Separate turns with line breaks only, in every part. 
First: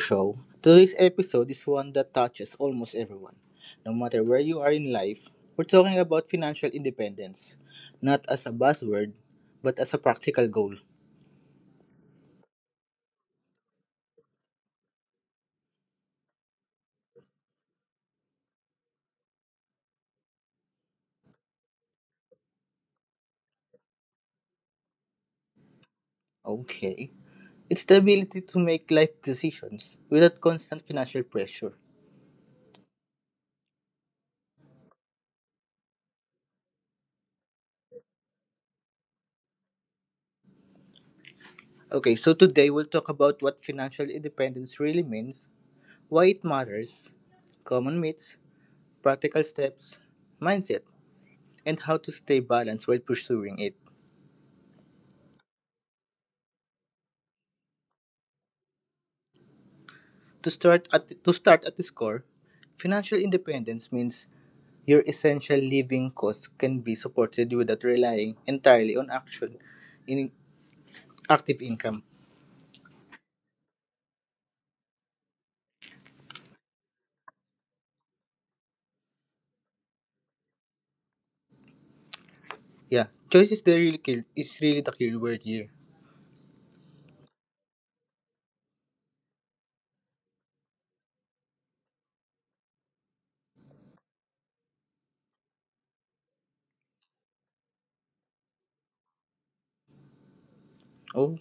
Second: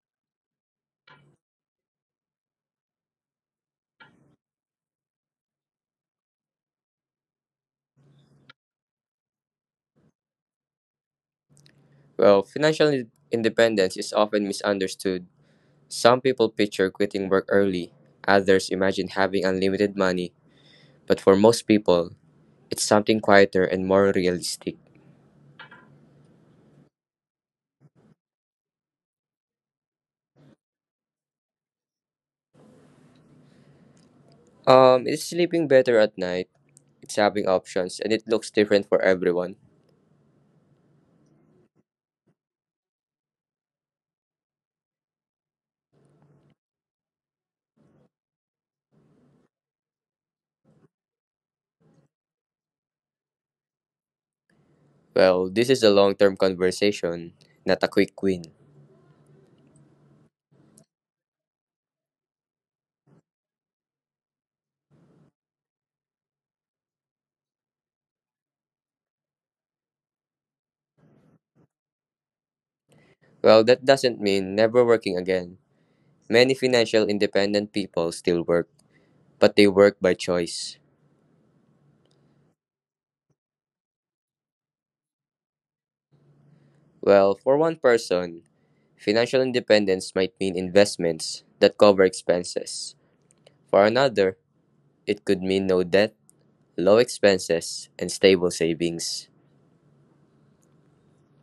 show. Today's episode is one that touches almost everyone. No matter where you are in life, we're talking about financial independence, not as a buzzword, but as a practical goal.
Well, financial independence is often misunderstood. Some people picture quitting work early, others imagine having unlimited money, but for most people, it's something quieter and more realistic.
Okay. It's the ability to make life decisions without constant financial pressure.
It's sleeping better at night, it's having options, and it looks different for everyone.
Okay, so today we'll talk about what financial independence really means, why it matters, common myths, practical steps, mindset, and how to stay balanced while pursuing it.
Well, this is a long term conversation, not a quick win.
To start at this core, financial independence means your essential living costs can be supported without relying entirely on action in active income.
Well, that doesn't mean never working again. Many financial independent people still work, but they work by choice.
Yeah, choice is the real key. Is really the key word here.
Well, for one person, financial independence might mean investments that cover expenses. For another, it could mean no debt, low expenses, and stable savings.
Oh,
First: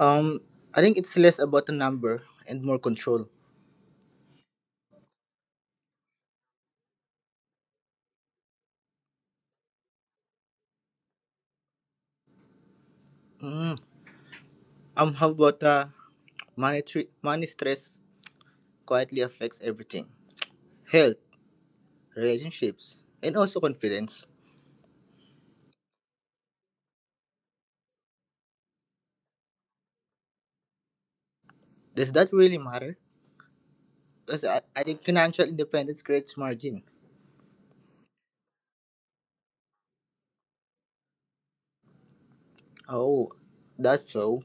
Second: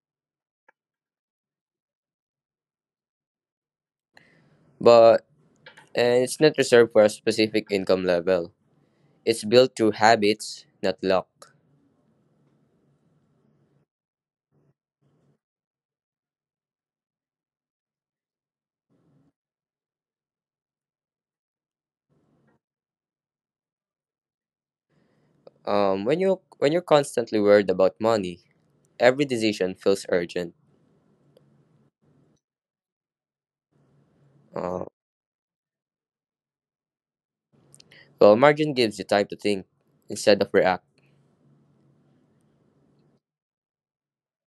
um, I think it's less about the number and more control.
But and it's not reserved for a specific income level. It's built through habits, not luck.
Mm. How about money stress quietly affects everything: health, relationships, and also confidence.
When you're constantly worried about money, every decision feels urgent.
Does that really matter? Because I
Uh,
think financial independence creates margin.
well, margin gives you time to think instead of react.
Oh, that's so.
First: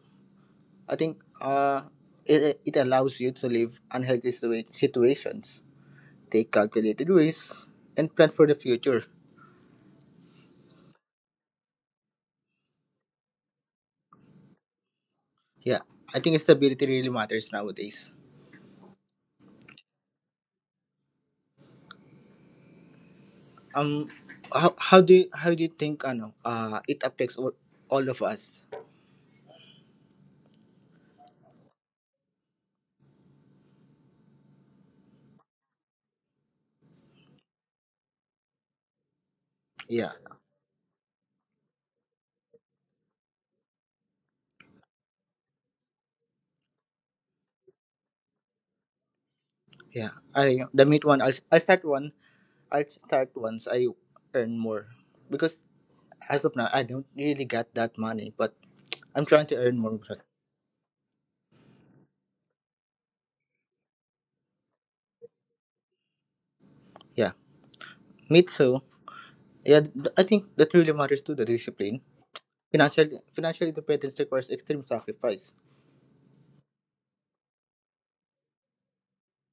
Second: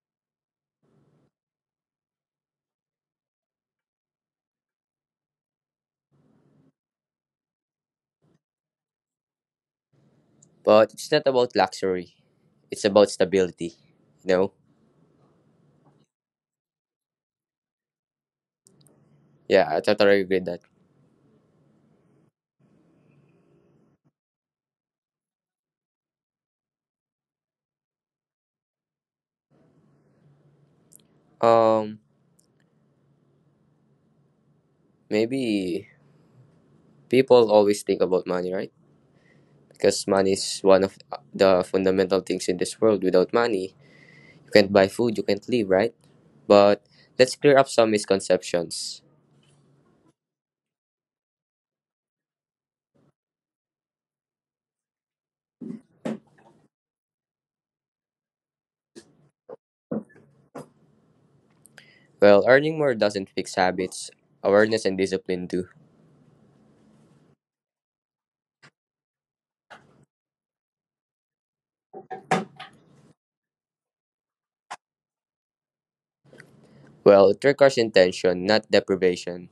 I think it allows you to leave situations, take calculated risks, and plan for the future.
But it's not about luxury. It's about stability. You know.
Yeah, I think stability really matters nowadays.
Yeah, I totally agree with that.
Um, how do you think it all of us?
Um, Maybe people always think about money, right? Because
Yeah,
money is one of the fundamental things in this world. Without money, you can't buy food, you can't live, right? But let's clear up some misconceptions.
yeah. I the meat one. I'll start one. I'll start once I earn more because as of now, I don't really get that money, but I'm trying to earn more. But
Well, earning more doesn't fix habits. Awareness and discipline do.
yeah, me too. Yeah, I think that really matters to the discipline. Financial financial independence requires extreme sacrifice.
Well, it requires intention, not deprivation.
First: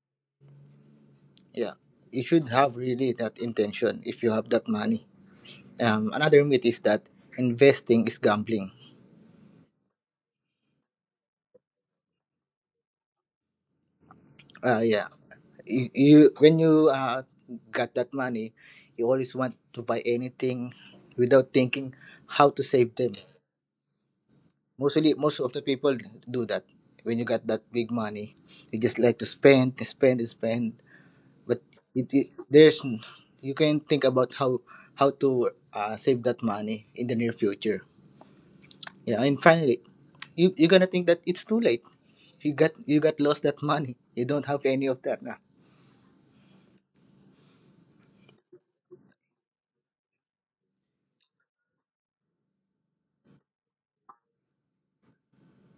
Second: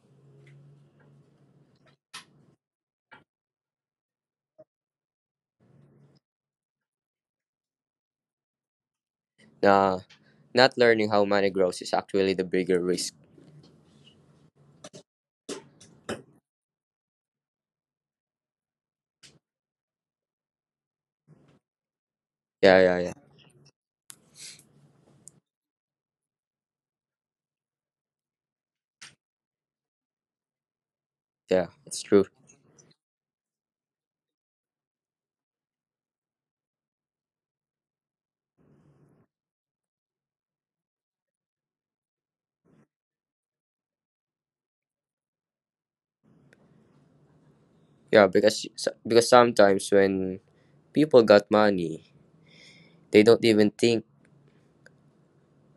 Yeah, you should have really that intention if you have that money. Another myth is that investing is gambling.
Nah, not learning how money grows is actually the bigger risk.
Yeah, you when you got that money, you always want to buy anything without thinking how to save
Yeah,
them.
yeah, yeah,
Mostly, most of the people do that. When you got that big money, you just like to spend, spend, spend. But
yeah. It's true.
there's you can think about how to save that money in the near future. Yeah, and finally, you're gonna think that it's too late. You got lost that money. You don't have any of that now.
Yeah, because sometimes when people got money, they don't even think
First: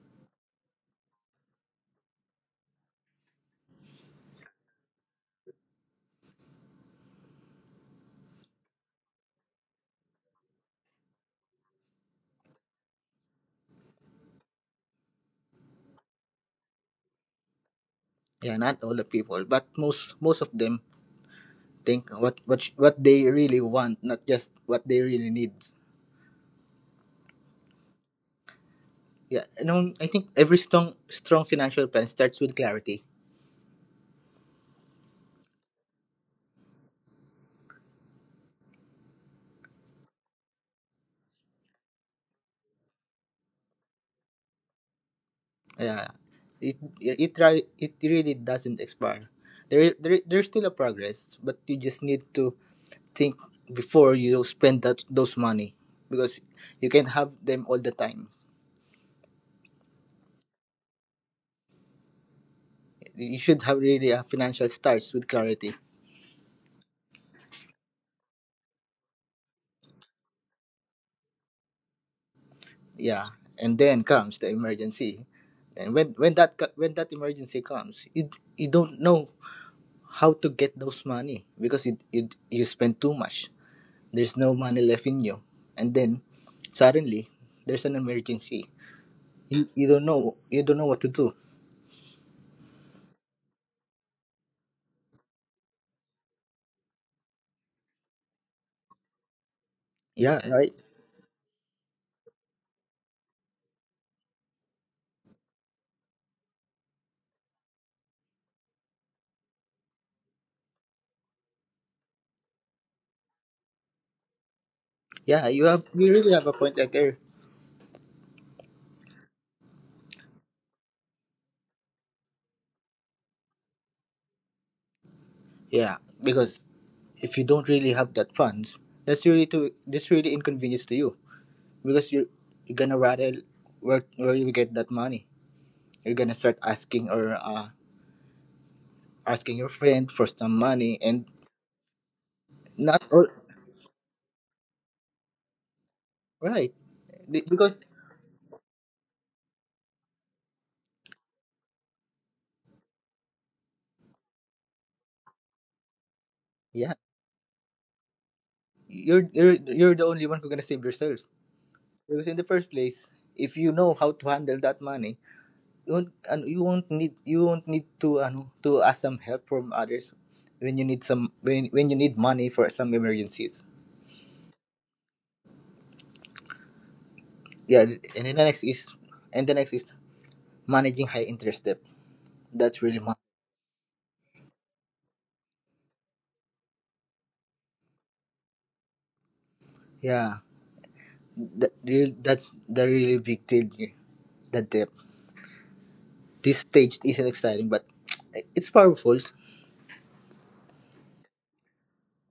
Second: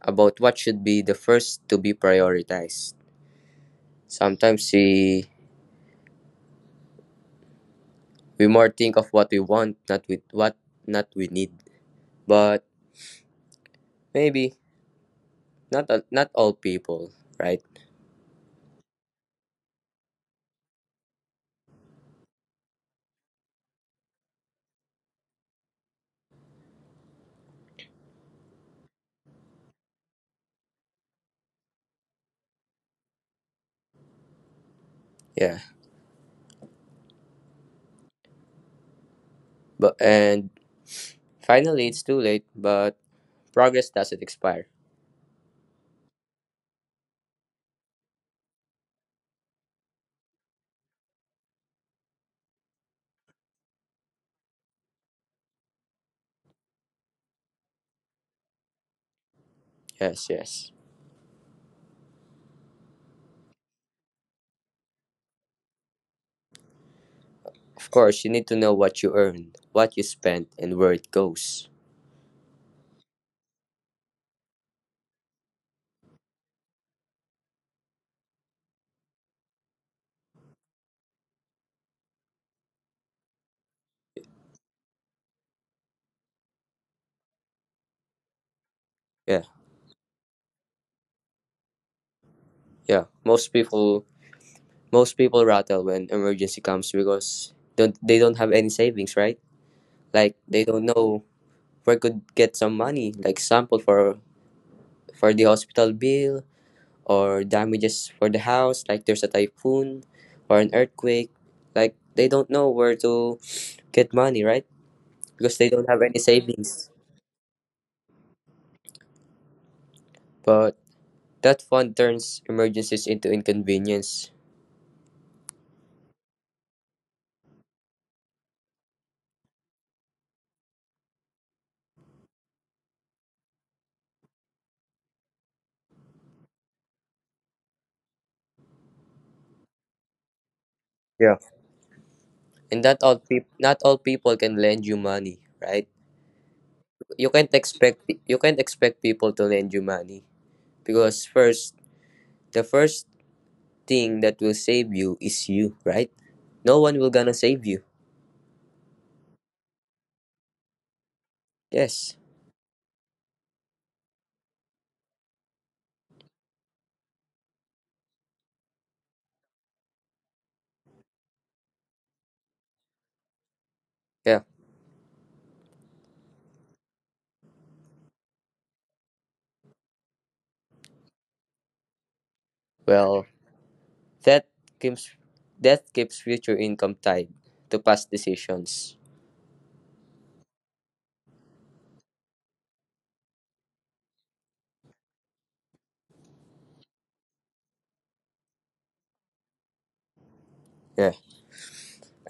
about what should be the first to be prioritized. Sometimes we more think of what we want, not with what not we need. But maybe not all people, right?
Yeah, not all the people, but most of them think what they really want, not just what they really need. Yeah, no, I think every strong financial plan starts with clarity.
Yeah. But and finally, it's too late. But progress doesn't expire.
Yeah, it really doesn't expire. There's still a progress, but you just need to think before you spend that those money because you can't have them all the time.
Yes, yes.
You should have really a financial starts with clarity.
Of course, you need to know what you earn, what you spend, and where it goes.
Yeah, and then comes the emergency, and when that emergency comes, you don't know how to get those money because it you spend too much. There's no money left in you, and then suddenly there's an emergency.
Yeah,
You don't know what to do.
yeah. Most people rattle when emergency comes because don't they don't have any savings, right?
Yeah,
Like they
right.
don't know where could get some money, like sample for the hospital bill or damages for the house, like there's a typhoon or an earthquake, like they don't know where to get money, right?
Yeah,
Because they don't have
you
any
really have a point
savings,
like there.
but that fund turns emergencies into inconvenience.
Yeah, because if you don't really have that funds, that's really inconvenience to you because you're gonna rather where you get that money. You're gonna start asking or asking your friend for some money and
Yeah, and
not all
not all people can lend you money, right?
right.
You
Be-
can't
because
expect you can't expect people to lend you money, because first the first thing that will save you is you, right? No
yeah,
one will gonna save you.
you're the only one who's gonna save yourself.
Yes.
Because in the first place, if you know how to handle that money, you won't need to ask some help from others when you need some when you need money for some emergencies.
Yeah.
Yeah, and the next is managing high interest debt. That's really ma-
Well, that keeps that keeps future income tied to past decisions.
yeah. That's the really big deal here. The debt. This stage isn't exciting, but it's powerful.
Yeah.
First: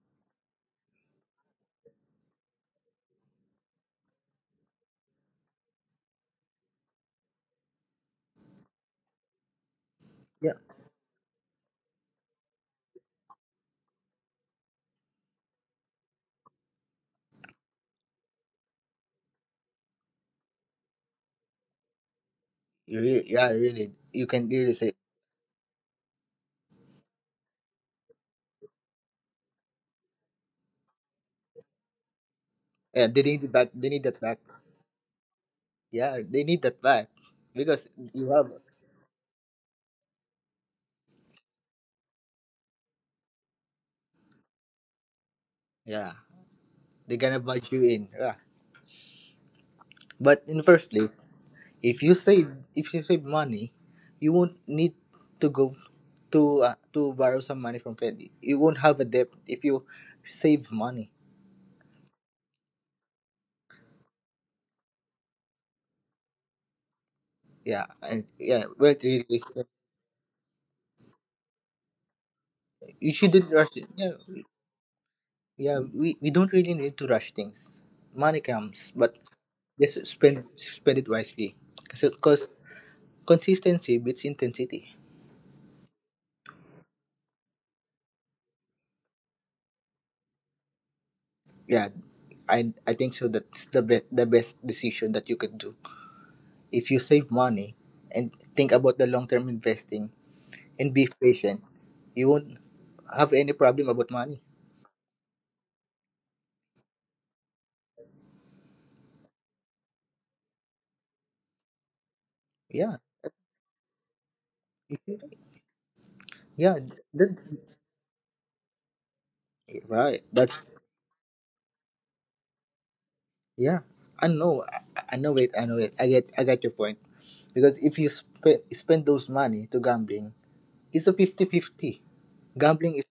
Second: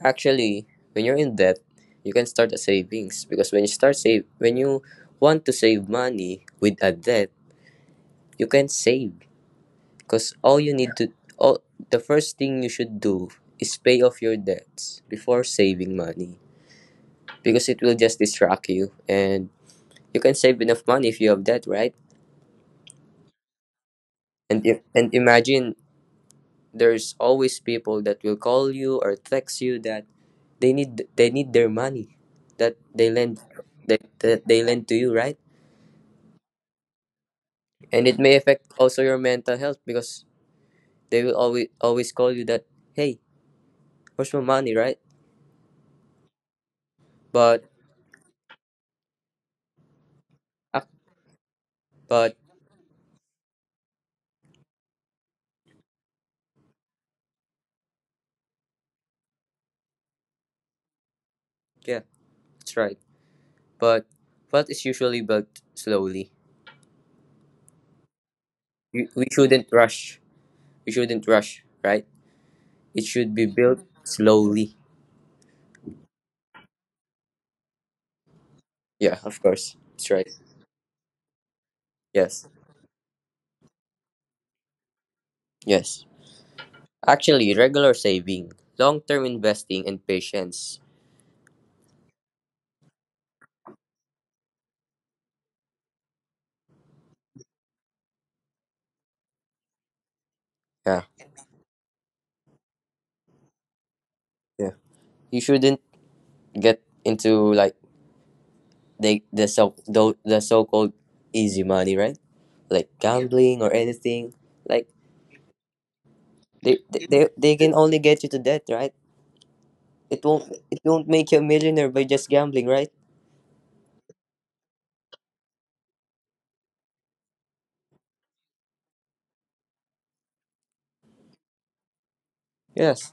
Actually, when you're in debt, you can start a savings, because when you want to save money with a debt, you can save because
Yeah,
all you need to all the first thing you should do is pay off your debts before saving money, because it will just distract you and you can save enough money if you have that, right?
you really, yeah, really. You can
And
really
if,
say
and imagine there's always people that will call you or text you that they need their money that
yeah.
they
They
lend
need that. They need
that,
that back.
that they lend to you, right?
Yeah, they need that vibe because
And it
you
may
have.
affect also your mental health because they will always always call you that, hey, where's my money, right?
Yeah, they're gonna
But
budge you in. Yeah. But in the first
ac-
place, if you
but
save if you save money, you won't need to go to borrow some money from Fed. You won't have a debt if you save money.
Yeah, that's right. But wealth is usually built slowly.
Yeah, and yeah, wealth really
We
is.
shouldn't rush. We shouldn't rush, right? It
You
should be
shouldn't rush.
built
It. Yeah,
slowly.
yeah. We don't really need to rush things. Money comes, but
Yeah, of course.
just
That's right.
spend it wisely.
Yes.
Because consistency beats intensity.
Yes. Actually, regular saving, long term investing, and patience.
Yeah, I think so. That's the best decision that you could do if you save money and think about the long term investing and
Yeah.
be patient. You won't have any problem about money.
Yeah. You shouldn't get into like the so called easy money, right? Like
Yeah,
gambling or anything. Like
yeah,
they, they they
that,
they can only get you to debt, right?
right, that's,
It won't make you a millionaire by just gambling, right?
yeah, I know I know it I know it. I get your point because if you spend those money to gambling. It's a 50-50. Gambling is
Yes.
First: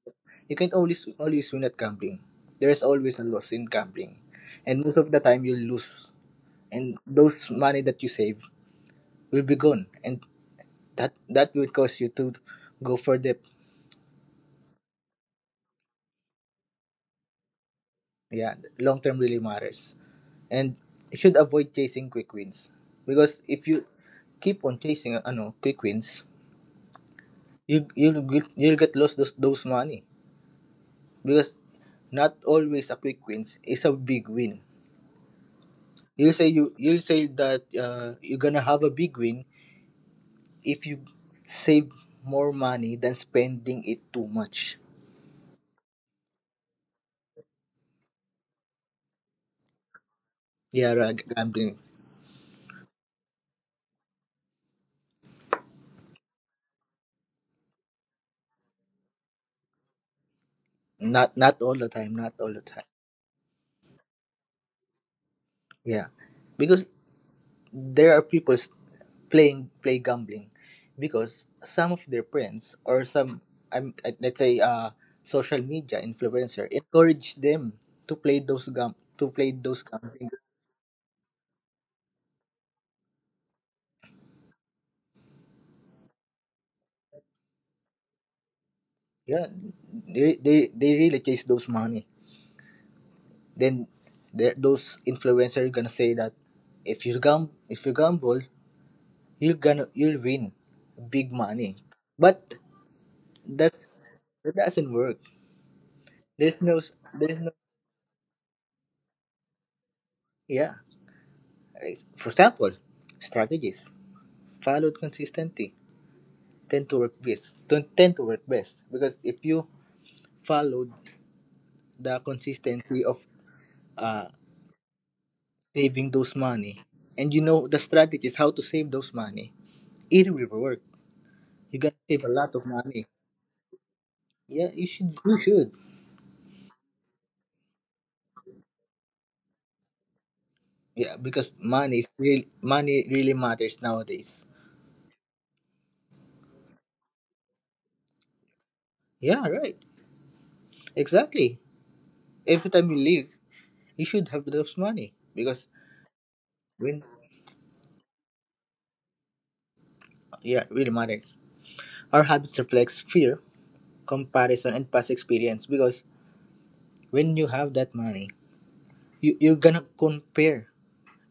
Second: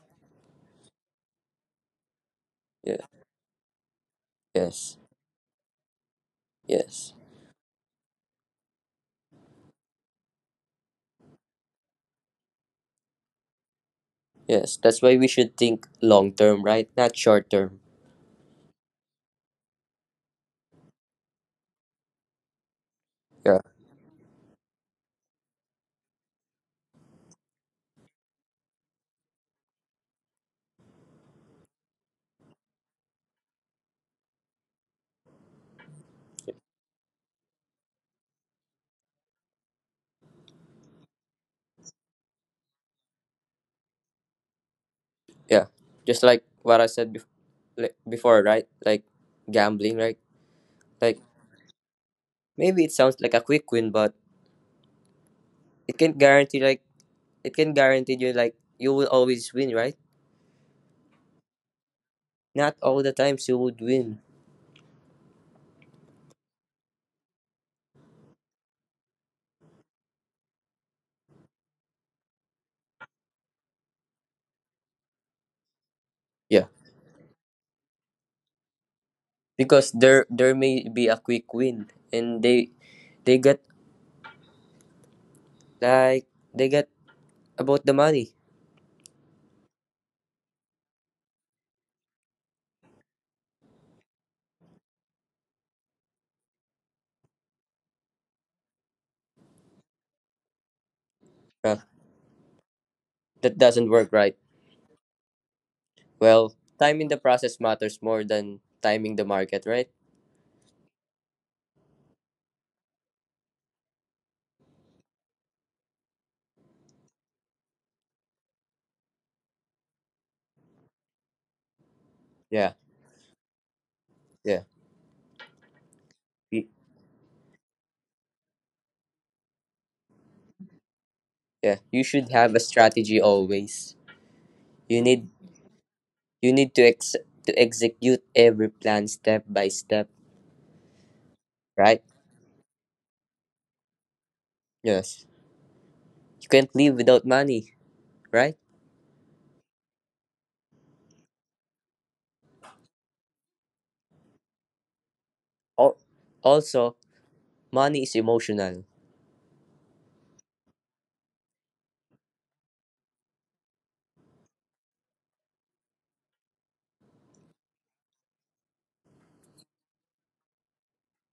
you can't always win at gambling. There's
Yeah.
always a loss in gambling. And
Yes.
most of the time you'll lose. And
Yes.
those money that you save will be gone. And that will cause you to go for debt.
Yes. That's why we should think long term, right? Not short term.
Yeah, long term really matters. And you should avoid chasing quick wins. Because
Yeah.
if you keep on chasing quick wins, you'll get lost those money. Because not always a quick wins is a big win. You'll say that you're gonna have a big win if you save more money than spending it too much.
Yeah, just like what I said like before, right? Like gambling, right?
Yeah,
Like
gambling.
maybe it sounds like a quick win, but it can guarantee, like it can guarantee you like you will always win, right?
Not all the time. Not all the time.
Not all the times you would win.
Yeah, because there are people play gambling because some of their friends or some I'm let's say social media influencer
Yeah,
encourage them to play those
because there
gambling.
there may be a quick win, and they get like they get about the money.
Yeah, they really chase those money. Then those influencers gonna say that if you gum if you gamble, you'll win big money,
Yeah,
but
that doesn't
that's
work, right?
that doesn't work.
Well,
there's no
time in the
there's no
process matters more than timing the market, right?
Yeah, for example, strategies followed consistently tend to work best because if you followed the
yeah
consistency of uh
yeah
saving those
Y-
money and you know the strategies how to save those money, it will work.
yeah,
You
you
gonna save
should
a
have
lot
a
of money.
strategy always.
Yeah, you
You
should.
need
You should.
you need to ex to execute every plan step by step,
Yeah, because money
right?
is real. Money really matters nowadays.
Yes. You can't live without money, right?
Yeah, right. Exactly. Every time you leave, you should have those money because
Al- Also,
when,
money is emotional.
yeah, it really matters. Our habits reflects fear, comparison, and past experience. Because when you have that money, you're gonna compare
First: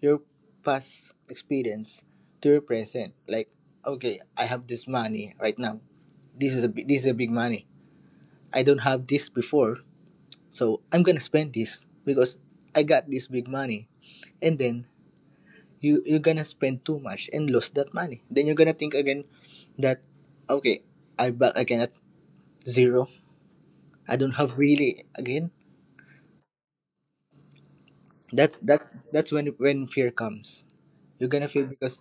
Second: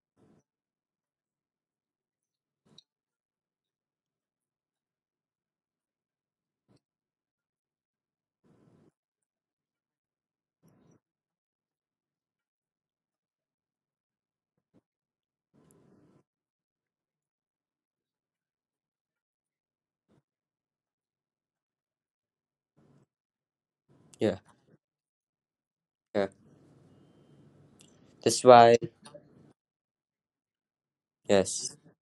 your past experience to your present. Like, okay, I have this money right now. This is a big money. I don't have this before. So I'm gonna spend this because I got this big money, and then you're gonna spend too much and lose that money. Then you're gonna think again that okay, I'm back again at zero. I don't
Yeah,
have really again.
yeah. That's
That
why
that that's when when fear comes. You're gonna feel
yes,
because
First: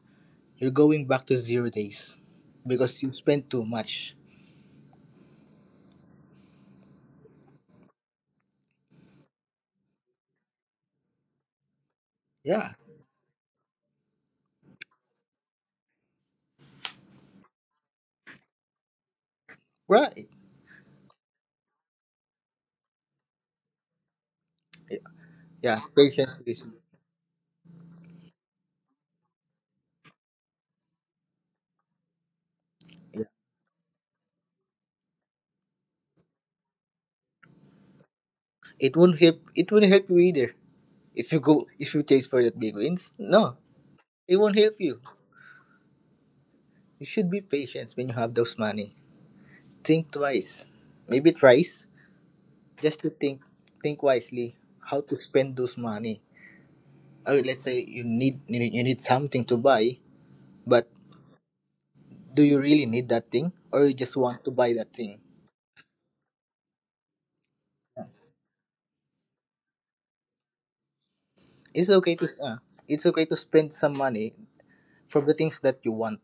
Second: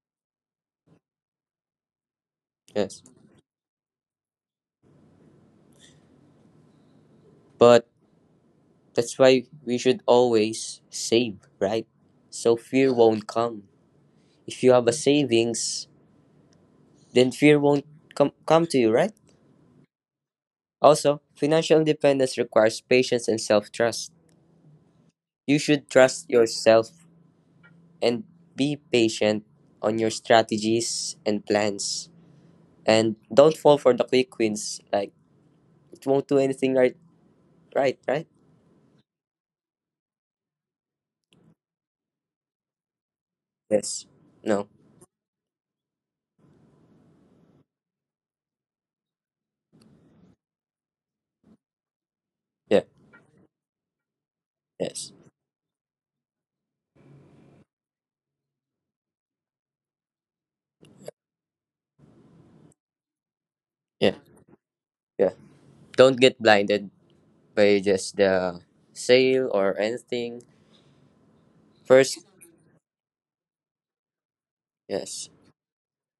you're going back to zero days because
yes.
you spent too much.
But that's why we should always save, right? So
Yeah,
fear won't come. If you have a savings, then fear won't come to you, right?
right.
Also, financial independence requires patience and self-trust. You
Yeah,
should trust
patience is-
yourself and be patient on your strategies and plans. And
Yeah.
don't fall for the quick wins. Like it won't do anything right?
It won't help. It won't help you either if you chase for that big wins. No,
Yes.
it won't
No.
help you. You should be patient when you have those money. Think twice, maybe thrice,
Yeah.
just to think wisely how to
Yes.
spend those money. Or let's say you need something to buy, but do you really need that thing, or you just
Yeah.
want to buy that thing?
Yeah. Don't get blinded by just the sale or anything.
It's okay
First
to uh, it's okay to spend some money from
yes.
the things that you want,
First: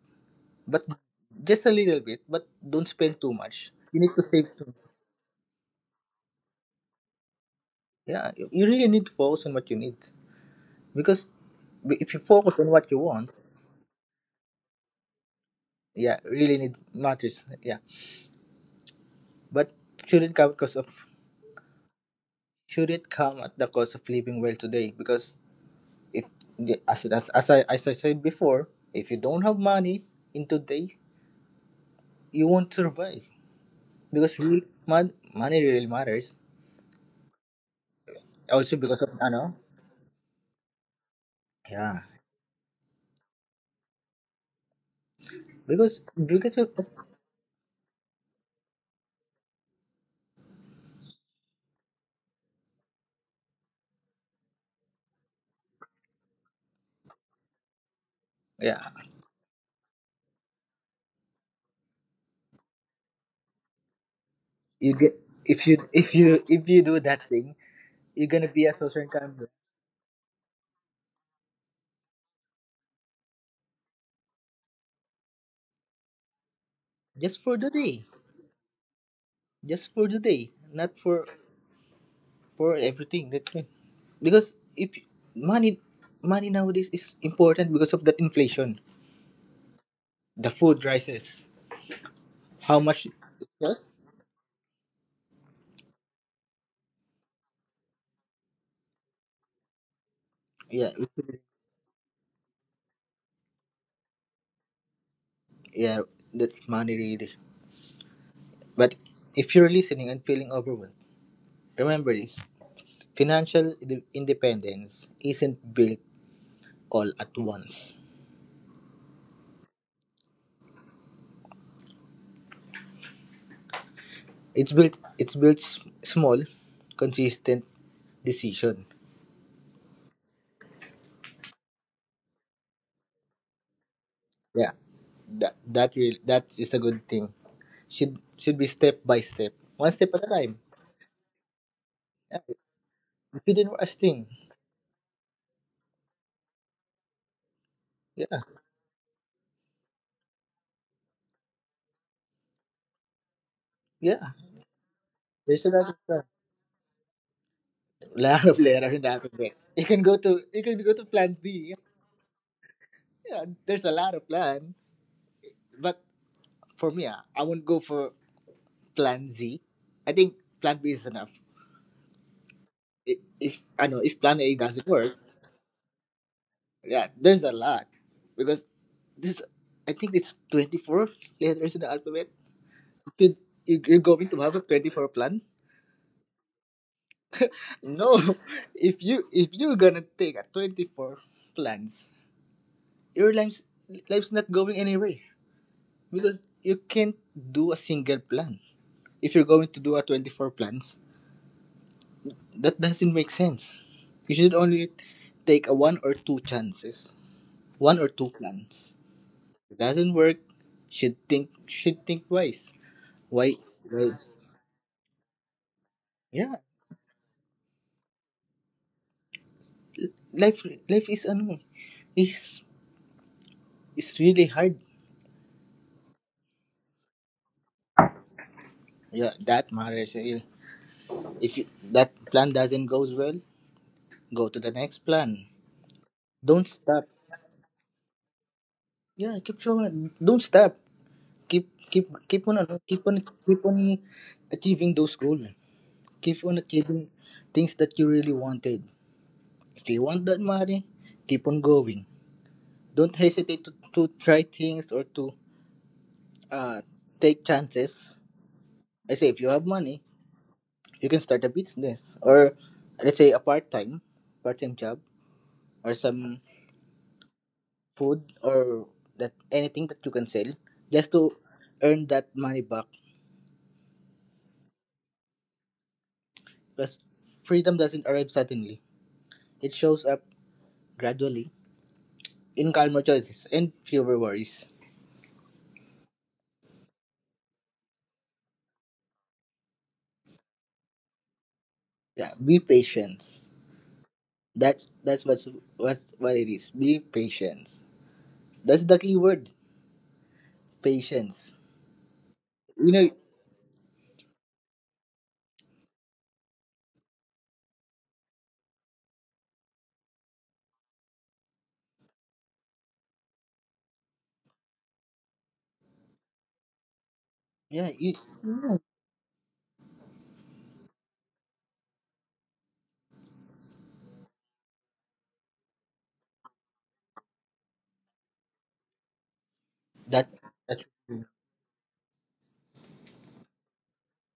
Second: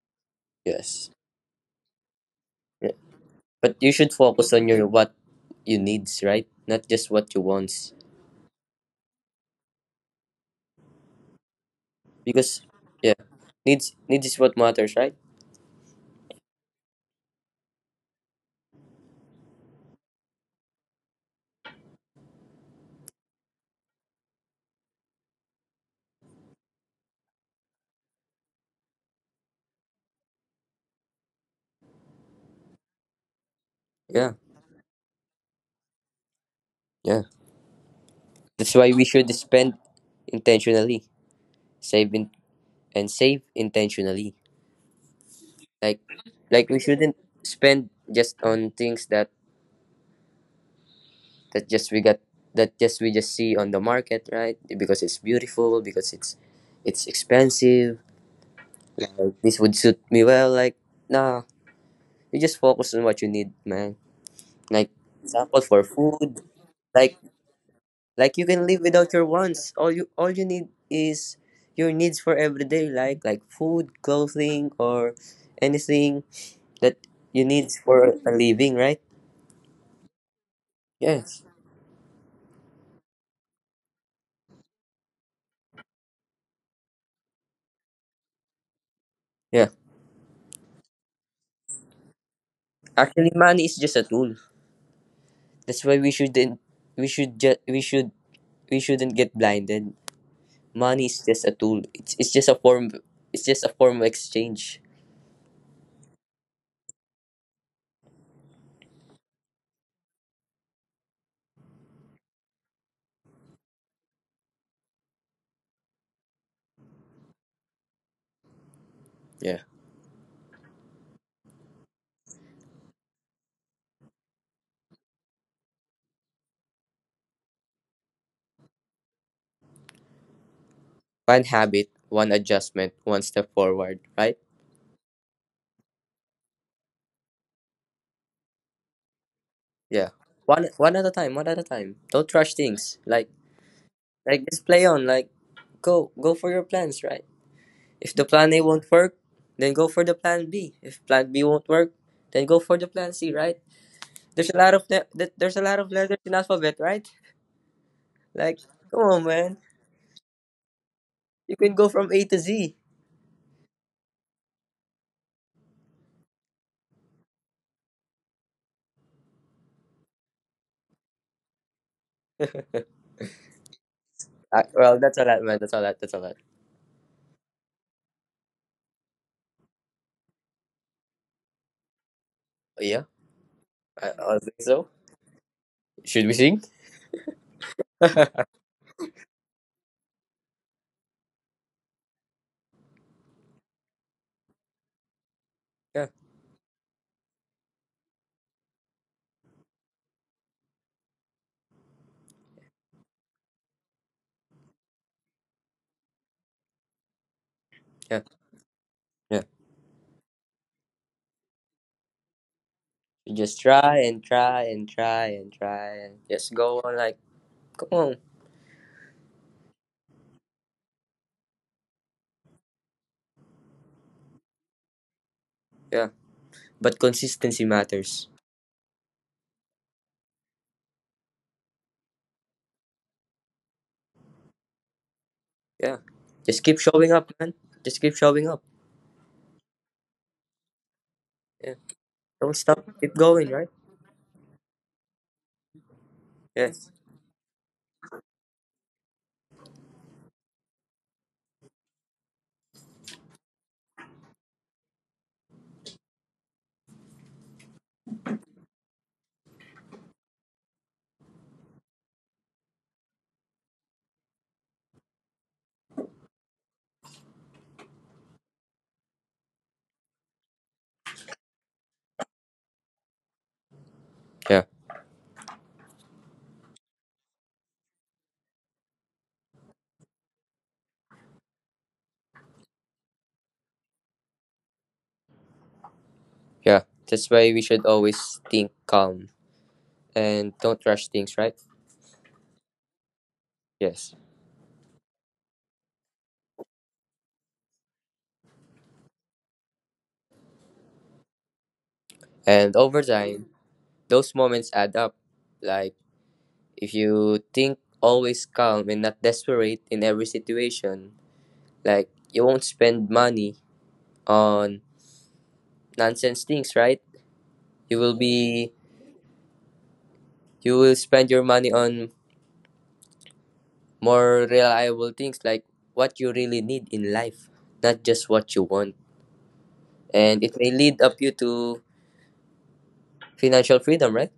but
Yes.
just a little bit. But don't
Yeah.
spend too much.
But you
You
should
need to save.
focus on
Too.
your what you needs, right? Not just what you wants.
Yeah, you really need to focus on what you need because if you focus
Because
on what you
yeah.
want,
Needs is what matters, right?
yeah, really need matters, yeah. But should it come because of should it come at the cost of living well today? Because if as I said before, if you don't have money in today, you won't survive
Yeah.
because money really matters.
Yeah. That's
Also,
why we
because of, I
should
know,
spend intentionally,
yeah,
save in, and save intentionally. Like
because
like
of
we shouldn't spend just on things that that just we got that just we just see on the market, right? Because it's beautiful, because it's expensive.
yeah
Like, this would suit me well. Like nah, you just focus on what you need, man. Like
you get.
example
If you
for
if
food.
you if you do
Like
that thing, you're
Like you
gonna
can
be a
live
social
without your
climber
wants. All you need is your needs for everyday, like food, clothing or anything that
just
you
for
need
the
for
day
a living, right?
just for the day, not
Yes.
for everything that, because if money money nowadays is important because of that inflation,
Yeah.
the food rises, how much it
Actually money is
costs?
just a tool. That's why we shouldn't we should just we should we shouldn't get blinded.
Yeah,
Money is just a tool. It's it's just a form of exchange.
yeah, that money really. But if you're listening and feeling overwhelmed, remember this: financial independence isn't built all at once.
Yeah.
It's built small, consistent decision.
One habit, one adjustment, one step forward, right?
Yeah, that is a good thing. Should be step by step, one
Yeah.
step at a time.
One one at a time, one at a time. Don't
Yeah.
rush things. Like
If you didn't watch thing,
Like just play on, like go for your plans, right? If the
yeah,
plan A won't work, then go for the plan B. If plan B won't work, then go for the plan C, right?
yeah.
There's a lot of le- th- there's a
There's a
lot
lot
of
of
letters
plan.
in alphabet, right?
lot
Like
of layer
come
in the
on,
alphabet.
man,
You can go to plan Z.
you can
Yeah,
go from A to Z.
yeah, there's a lot of plan, but for me, I won't go for plan Z. I think plan B is enough. If I know if plan
Well,
A
that's all
doesn't
that, man.
work,
That's all that. That's all that.
yeah, there's a lot because this I think it's 24 letters in the alphabet.
Yeah,
You you- You're going
I
to
think
have a
so.
24 plan.
Should we sing?
No,
Yeah,
if you if you're gonna take a 24 plans, your life's not going anywhere because you can't do a single plan. If you're going to do a 24 plans, that doesn't make sense. You should only take a one or two chances, one or
yeah,
two plans.
yeah.
If it doesn't work, should think twice.
You
Why?
just try
Because-
and try and just
yeah,
go on like, come on.
life is ano, is is really hard.
Yeah. But consistency matters.
Yeah, that matters really. If you, that plan doesn't goes well, go to the next plan.
Yeah. Just
Don't
keep
stop.
showing up, man. Just keep showing up.
Yeah, keep showing. Don't stop. Keep
Yeah.
keep keep
Don't
on
stop.
keep
Keep
on
going,
keep
right?
on achieving those goals. Keep on
Yeah.
achieving things that you really wanted. If you want that money, keep on going. Don't hesitate to try things or to uh take chances. I say if you have money, you can start a business or let's say a part time job or some food or that anything that you can sell just to earn that money back
Yeah.
because freedom doesn't arrive suddenly, it shows up gradually in calmer choices and fewer worries.
Yeah. That's why we should always think calm and don't rush things, right?
Yeah, be patient.
Yes.
That's what's what it is. Be patient, that's the key word, patience
And
you
over
know
time, those moments add up. Like if you think always calm and not desperate in every situation, like you won't spend money on nonsense things, right?
yeah,
You will
you.
be
Yeah.
you will spend your money on more reliable things like what you really need in life, not just what you want.
that
And it may
that
lead up you to financial freedom, right?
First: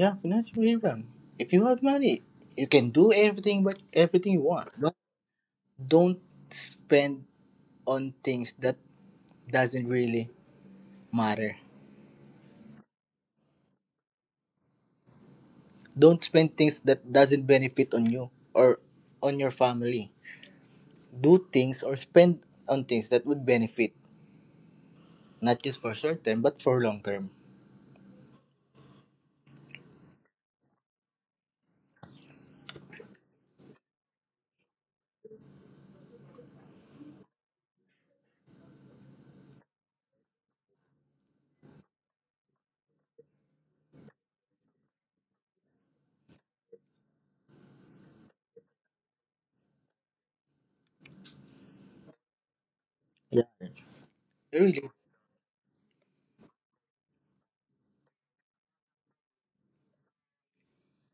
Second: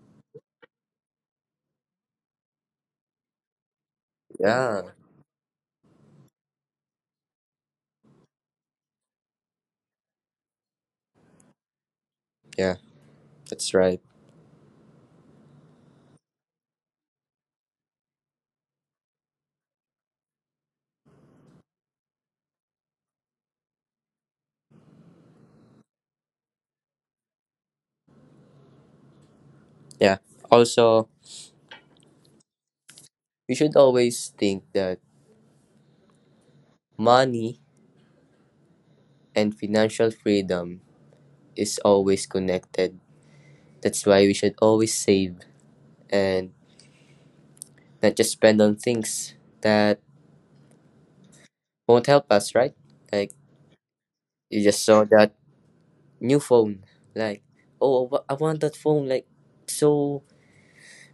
yeah, financial freedom. If you have money, you can do everything, but everything you want,
Yeah,
but don't spend on things that doesn't really matter.
yeah, that's right.
Don't spend things that doesn't benefit on you or on your family. Do things or spend on things that would benefit, not just for short term but for long term.
Yeah. Also, you should always think that money and financial freedom is always connected. That's why we should always save and not just spend on things that won't help us, right? Like
Yeah.
you just
Really,
saw that new phone, like oh, I want that phone, like so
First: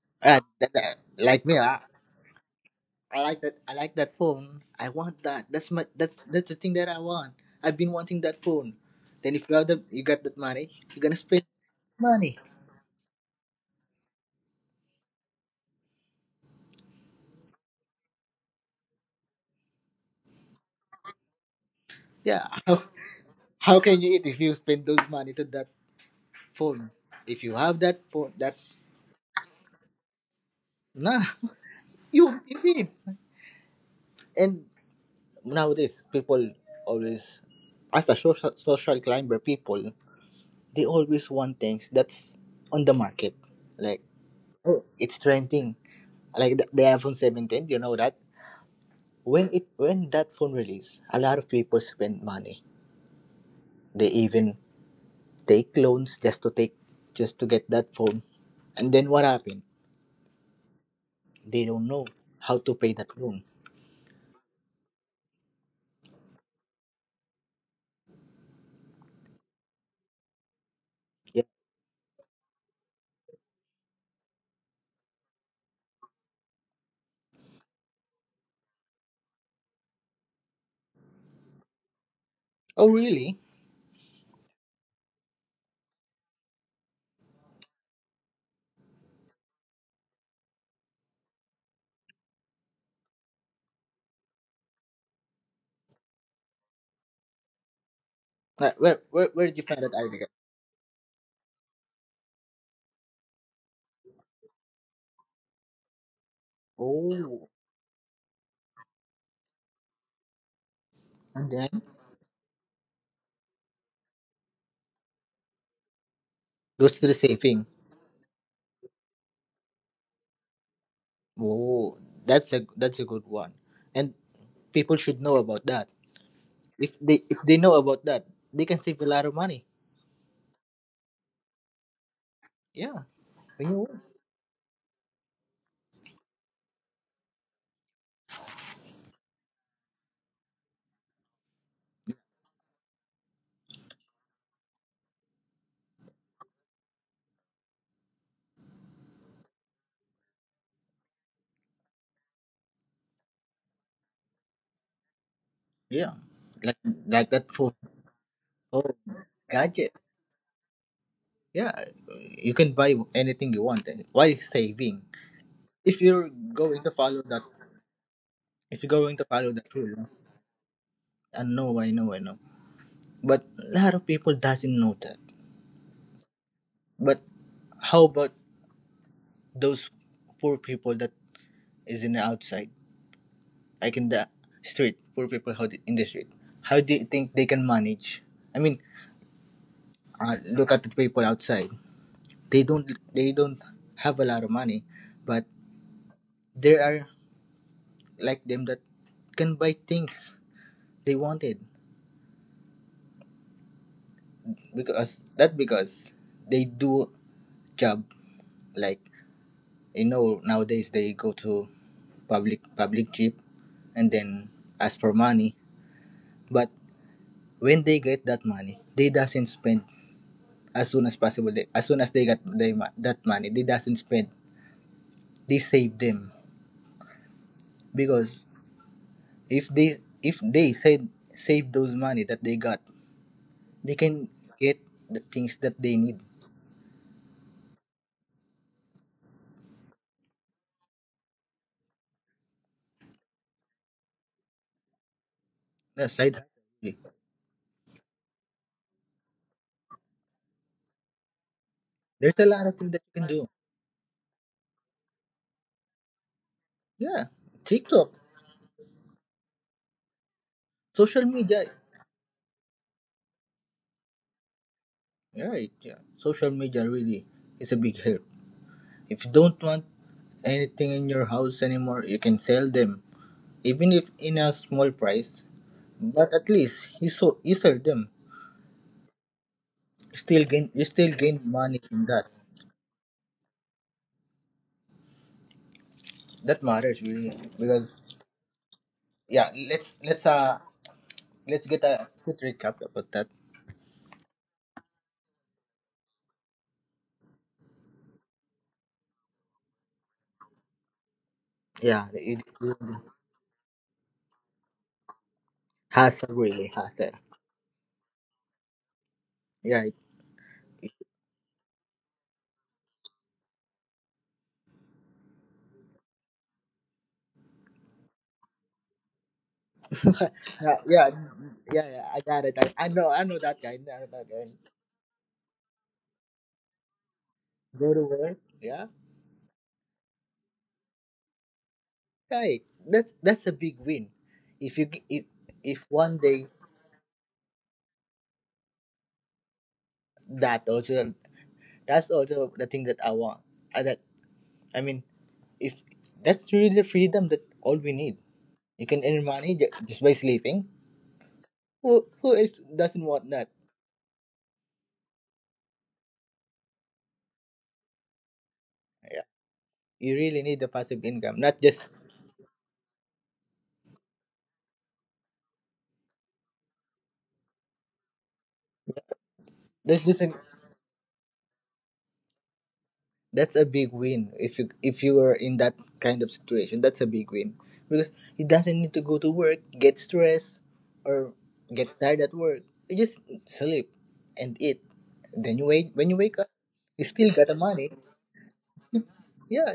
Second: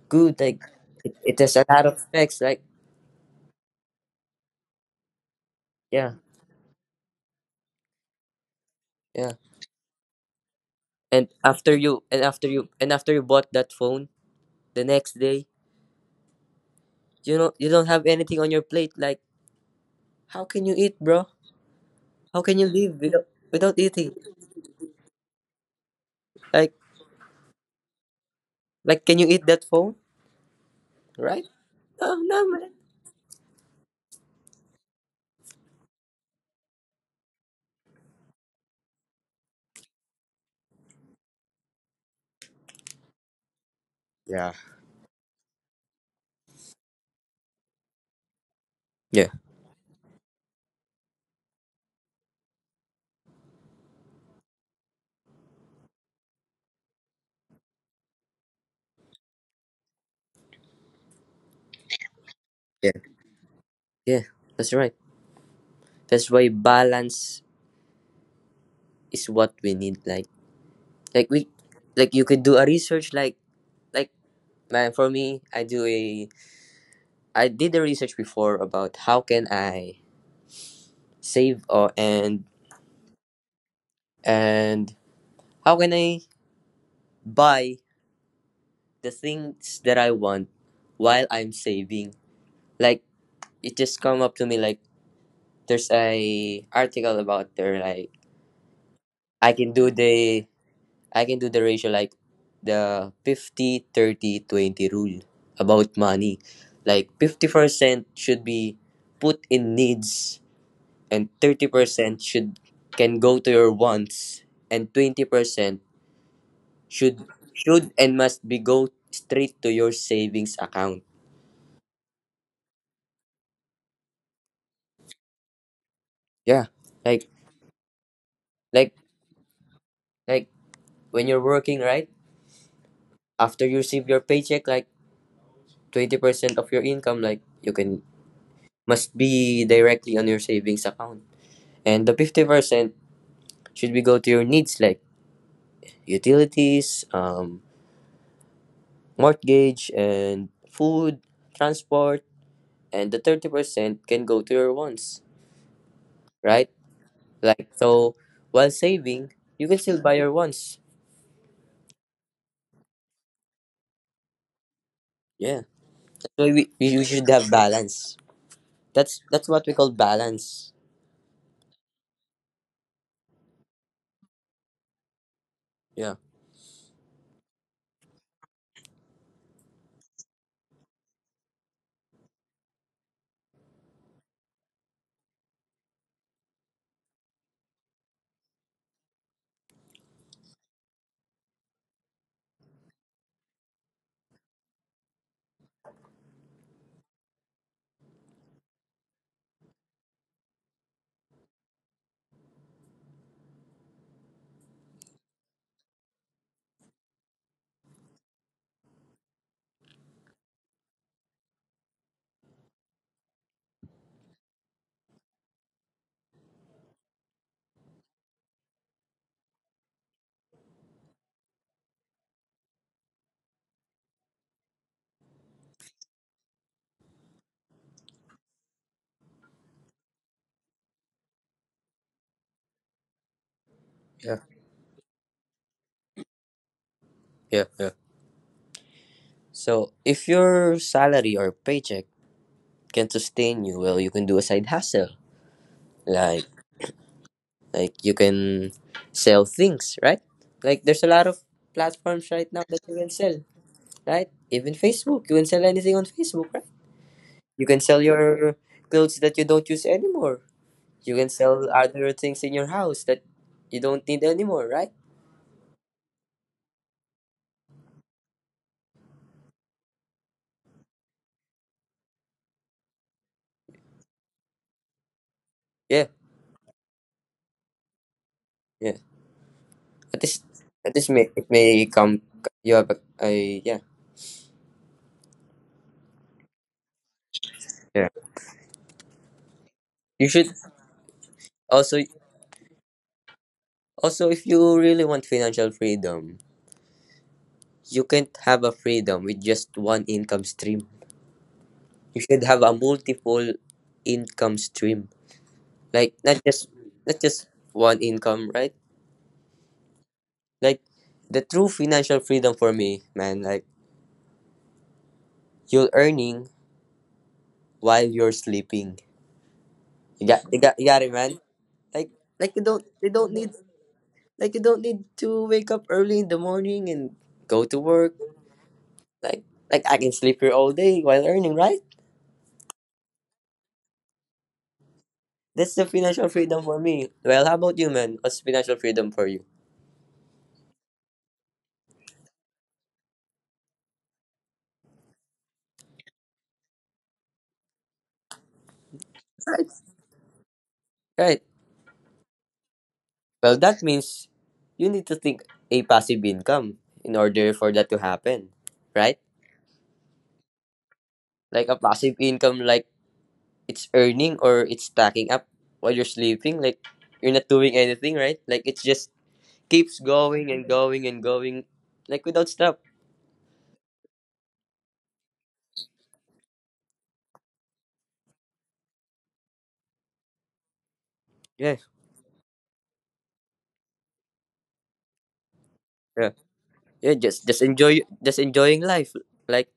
good like it
Like me,
has a lot of specs like
I like that. I like that phone. I want that. That's my.
yeah
That's the thing that I want. I've been wanting that phone.
yeah,
Then if you have you got that money, you're gonna
and
spend money.
after you bought that phone the next day, you know you don't have anything on your plate, like how can you eat, bro? How
Yeah.
can you
How,
live without, without
how can
eating,
you eat if you spend those money to that
like
phone. If you have that phone, that
like can you eat that phone,
nah,
right? No,
you
no,
you
man.
need. And nowadays, people always, as a social climber, people, they always want things that's on the market, like
yeah
oh, it's trending, like the iPhone 17. You know that
yeah
when that phone release, a lot of people spend money. They even take loans just to get that phone. And then what happened? They don't know how to
yeah
pay that loan.
yeah that's right. That's why balance is what we need, like
Yeah.
we you could do a research, like man for me I do a I did the research before about how can I save or
Oh, really?
and how can I buy the things that I want while I'm saving. Like it just come up to me, like there's a article about there, like
Where
I
did you
can
find
do
that article?
the I can do the ratio, like the 50-30-20 rule about money. Like
Oh,
50% should be put in needs and
and then
30% should can go to your wants and 20%
goes to the
should
saving.
should and must be go straight to your savings account.
Oh, that's a good one, and people should know about that.
Yeah,
If they
like
if they know about that, they can
like
save a lot of money.
like when you're working, right?
Yeah,
After
when you
you
work.
receive your paycheck, like 20% of your income, like you can must be directly on your savings account, and the 50% should be go to your needs like utilities, um, mortgage and food, transport, and the 30% can go to your wants,
Yeah,
right?
like like that
Like,
for
so while
phones,
saving, you can
gadget.
still buy your wants.
Yeah, you can buy anything you want, while saving.
Yeah.
If you're
That's why we,
going to
we we
follow
should
that,
have balance.
if you're going
That's
to
that's
follow
what we
that
call
rule,
balance.
I know, I know, I know. But a lot of people doesn't know that.
Yeah.
But how about those poor people that is in the outside, like in the street, poor people, in the street. How do you think they can manage? I mean, look at the people outside. They don't they don't have a lot of money, but there are like them that can buy things they wanted because they do job, like nowadays they go to public jeep and then ask for money. But when they get that money, they doesn't spend. As soon as possible, as soon as they got that money, they doesn't spend. They save them because if they if they save those money that they got, they can
Yeah.
get the things that they need.
Yeah. Yeah. So if your salary or paycheck can sustain you, well, you can do a side hustle.
Yeah, side
Like
hustle.
like you can sell things, right? Like, there's a lot of platforms
There's a
right now
lot of
that
things
you
that
can
you can
sell,
do.
right? Even Facebook, you can sell anything on Facebook, right?
Yeah,
You can sell
tiktok,
your clothes that you don't use anymore. You
social
can
media.
sell other things in your house that you don't need anymore, right?
Yeah, yeah, social media really is a big help. If you don't want anything in your house anymore, you can sell them even if in a small price.
Yeah,
But at least he so he sold them.
yeah. At least,
Still gain he still gained
it
money
may
from
come.
that.
You have a, yeah,
That matters really because
yeah.
yeah,
You should
let's get
also
a quick recap about that.
also if you really want financial freedom, you can't have a freedom with just one income stream.
Yeah,
You
it,
should have a
it
multiple income stream, like
hassle,
not just
really hassle.
not just one income, right?
Yeah,
Like, the true financial freedom for me, man. Like, you're earning while you're sleeping. You got you got
yeah,
you got it,
yeah,
man.
yeah, yeah.
Like
I got
like
it.
you don't
I
they
know, I
don't
know
need
that guy. I know that guy.
like you don't need to wake up early in the morning and go to
Go to
work.
work. Yeah,
Like like I can sleep here all day while earning, right?
right. That's a big win. If you g-
That's
if
the
one
financial
day
freedom for me. Well, how about you, man? What's financial freedom for you?
that also That's also the thing that I want. I, that I mean, if that's really the freedom that all we need. You can earn money
Right.
just by sleeping.
Right.
Who else doesn't want that?
Well, that means you need to think a passive income in order for that to happen, right?
Yeah, you really need the passive income, not
Like a
just
passive income, like it's earning or it's stacking up while you're sleeping, like you're not doing anything, right? Like it just keeps
that's just an,
going and going and going, like without stop.
that's a big win. If you are in that kind of situation, that's a big win because he doesn't need to go to work, get stressed, or
Yeah,
get tired at work. You just sleep and eat. Then you wake
yeah,
up, you
yeah,
still
just
got the
just
money.
enjoy just enjoying life, like,
Yeah,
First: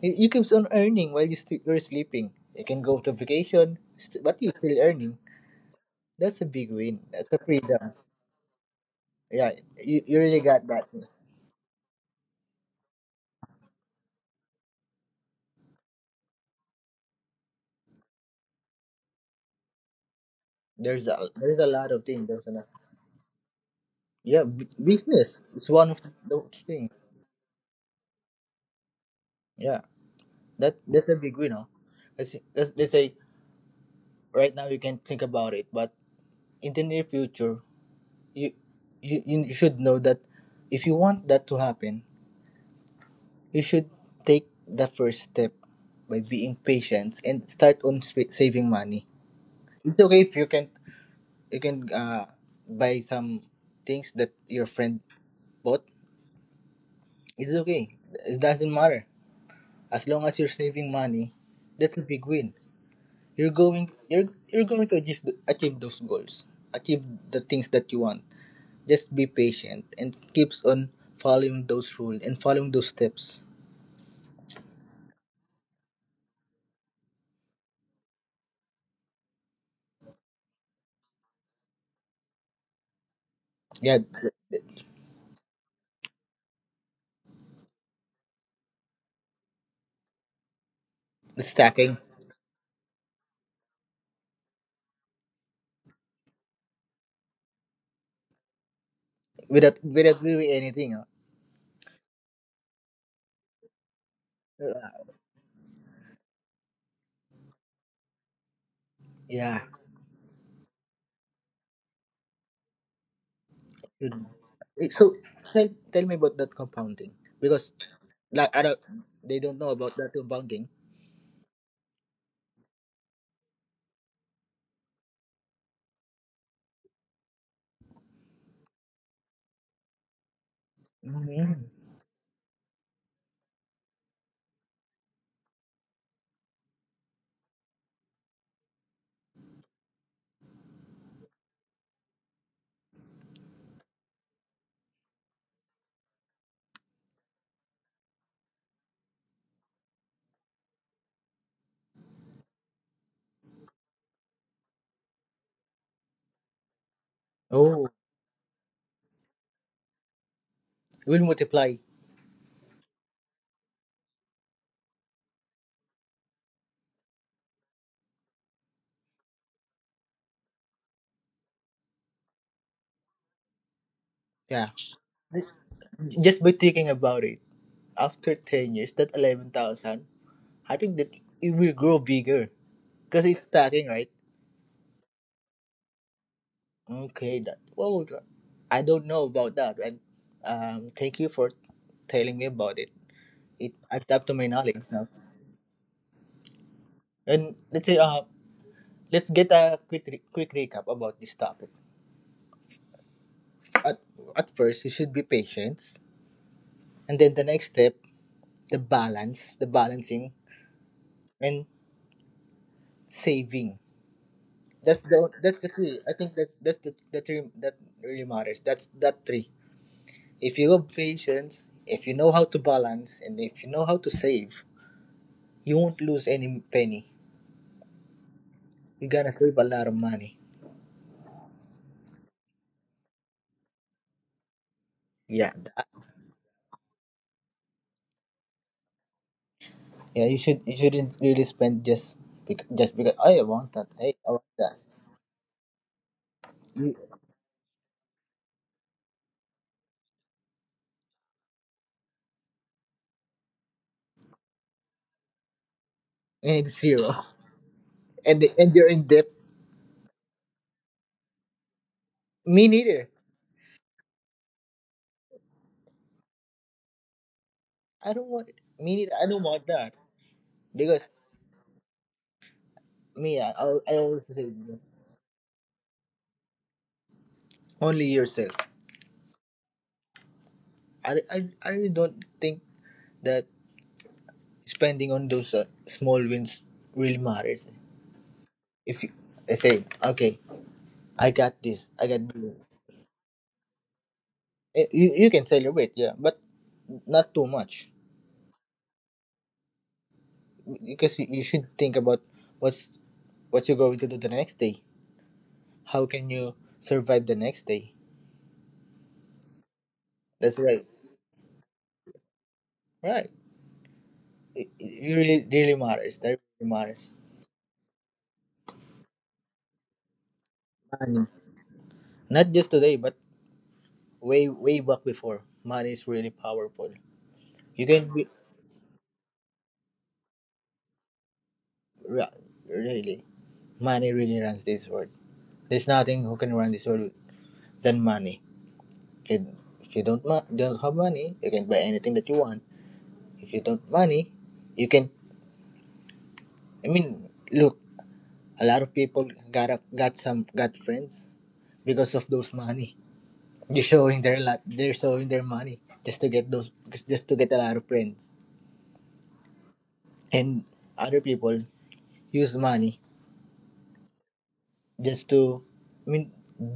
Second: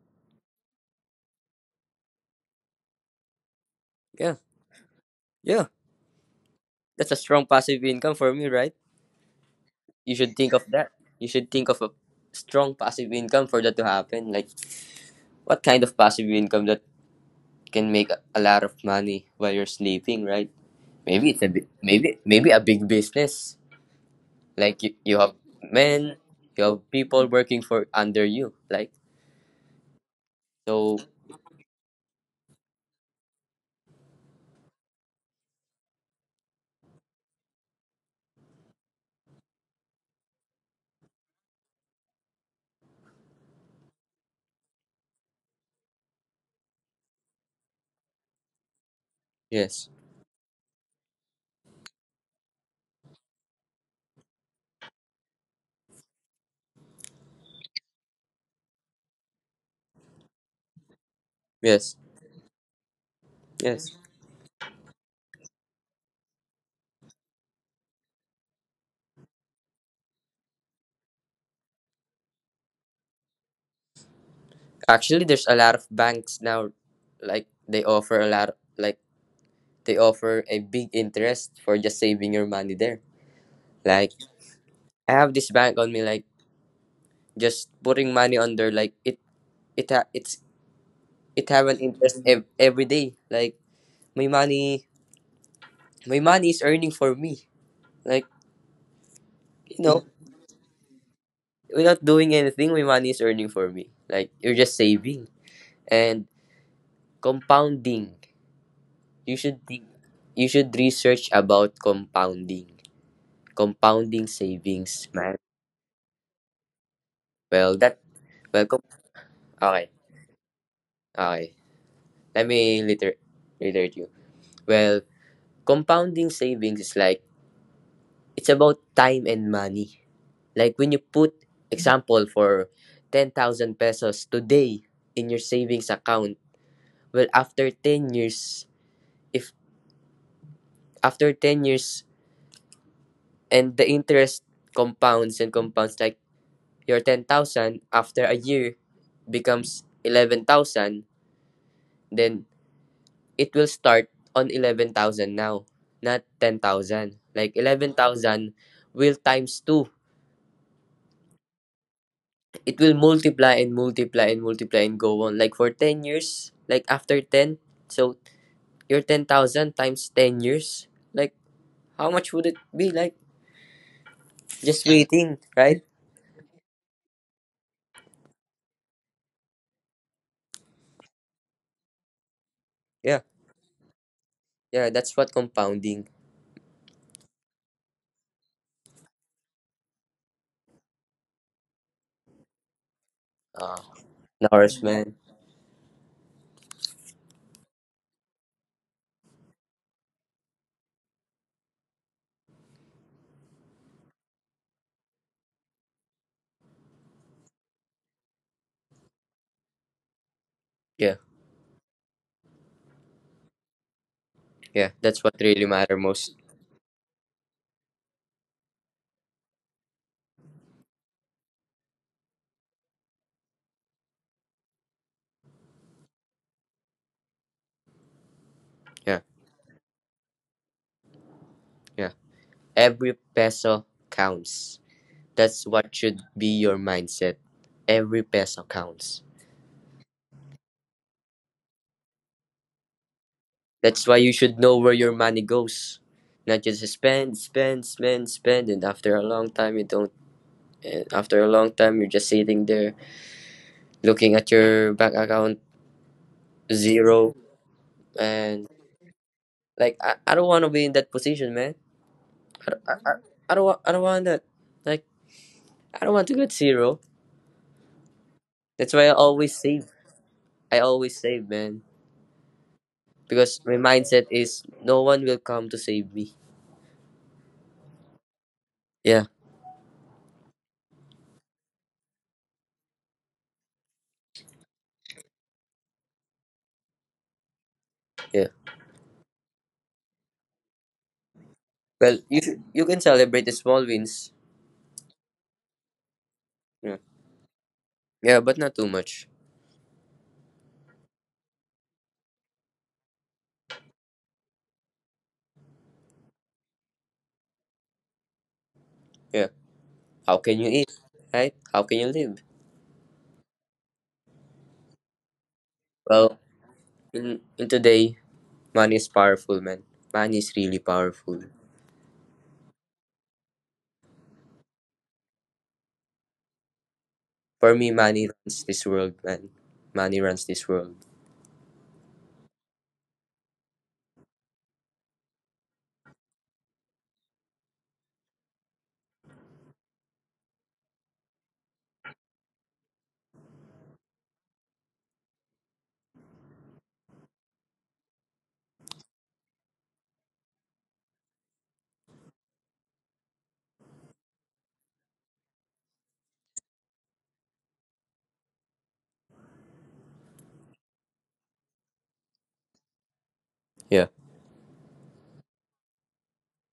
You keeps on earning while you're sleeping. You can go to vacation,
yeah,
but you're still earning.
yeah.
That's a big win.
That's a
That's a
strong passive
freedom.
income for me, right?
Yeah, you,
You
you
should
really
think of
got that.
that you should think of a strong passive income for that to happen. Like, what kind of passive income that can make a lot of money while you're sleeping, right?
There's
maybe
a
it's a
there's a
bi-
lot of
maybe
things. There's
maybe
a
a
lot.
big business.
Yeah,
Like, you have
business is one of
men
those
you have
things.
people working for under you, like,
Yeah, that
so,
that's a big win. Huh? Let's, let's say right now you can think about it, but in the near future, you you you should know that if you want that to happen, you should take the first step by being patient and start on saving money.
yes,
It's okay if you can buy some things that your friend bought. It's okay. It doesn't matter as long as you're saving money.
yes,
That's a big win. You're going
yes.
you're you're going to achieve those goals, achieve the things that you want. Just be patient and keeps on following those rules and following those steps.
Actually, there's a lot of banks now, like they offer a lot, like they offer a big interest for just saving your money there.
Yeah,
Like, I have this bank on me, like just putting money under, like it ha- it's
the
it have an
stacking,
interest every day. Like, my money my money is earning for me, like you
without
know
without doing anything. Huh?
Without doing anything, my money is earning for me, like, you're just saving. And compounding. You
Yeah.
should think you should research about compounding.
Good.
Compounding
Eh,
savings,
So
man.
tell, tell me about that compounding because
Well, that
like I
well,
don't
com-
they don't know
okay,
about that compounding.
okay. Let me literate you. Well, compounding savings is like, it's about time and money. Like, when you put
Mhm.
example for 10,000 pesos today in your savings account. Well, after 10 years, if after 10 years and the interest compounds and compounds, like your 10,000 after a year becomes 11,000. Then it will start on 11,000 now, not 10,000. Like,
Oh,
11,000 will times 2.
will multiply.
It will multiply and multiply and multiply and go on. Like for 10 years, like after 10, so your 10,000 times 10 years, like, how much would it be? Like,
Yeah.
just waiting, right?
Just by thinking about it, after 10 years, that 11,000, I think that it will grow bigger
Yeah.
because it's stacking, right?
Yeah, that's what compounding
Okay, that. Well, I don't know about that, and thank you for telling me about it. It
uh
adds up to my knowledge now.
nourishment.
And let's say, let's get a quick quick recap about this topic. At, at first, you should be patient, and then the next step, the balancing
Yeah,
and saving.
yeah,
That's
that's
the
what
that's
really
the
matter
three. I think
most.
that that's the three that really matters. That's that three. If you have patience, if you know how to balance, and if you know how to save, you won't lose any penny. You're
Yeah,
gonna save a lot of money.
yeah. Every peso counts.
Yeah,
That's what should be your mindset. Every peso counts.
yeah. You shouldn't really spend just just because I want that.
That's
Hey,
why
I
you
want
should
that
know where your money goes. Not just spend, spend, spend, spend, and after a long time you don't. And after a long time, you're just sitting there looking at your bank account
and it's zero,
zero,
and
and,
you're in debt.
like, I don't want to be in that position, man. I,
Me
don't- I,
neither.
I, I don't want that. Like, I don't want to get zero.
I don't want. It.
That's
Me
why I
neither. I don't
always
want
save.
that
I
because
always save, man.
me. I
Because
I
my
I always
mindset
say,
is no one will come to save me.
only yourself.
Yeah,
I really don't think that spending on those small wins really matters.
yeah.
If you I say okay, I got this. I got
Well,
this.
you can celebrate the small wins.
You can celebrate, yeah, but
Yeah,
not too much
yeah, but not too much.
because you should think about what's what you're going to do the next day. How can you survive the next day?
Yeah. How
That's
can you
right.
eat? Right? How can you live?
Right. It really matters. That
Well,
really matters.
in today, money is powerful, man. Money is really
And
powerful.
not just today, but way way back before. Money is really powerful.
For
You
me,
can be
money runs this world, man. Money runs this world.
ra- really money really runs this world. There's nothing who can run this world than money. If you don't have money, you can buy anything that you want. If you don't money, you can. I mean, look, a lot of people got up, got some got friends because of those money. They're showing their lot. They're showing their money just to get those, just to get a lot of friends. And other people use money
Yeah,
just I mean,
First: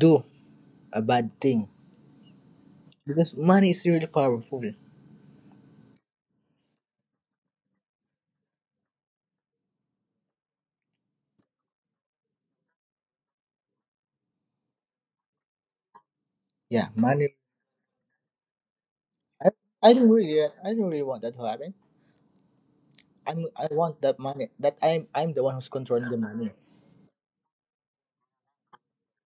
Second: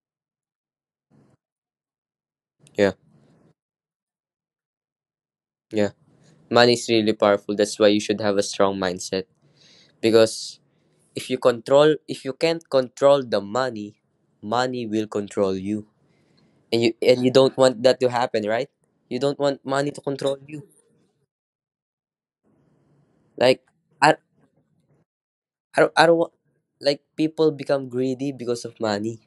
do a bad thing
yeah,
because money is really powerful.
yeah. Money is really powerful. That's why you should have a strong mindset, because if you can't control the money, money will control you, and
Yeah,
you
money.
don't want that to happen, right? You don't
I,
want money
I
to
don't
control
really,
you.
I don't really want that to happen.
Like,
I want
i
that money. I'm the one who's
I
controlling the
don't want,
money.
like, people become greedy because of money,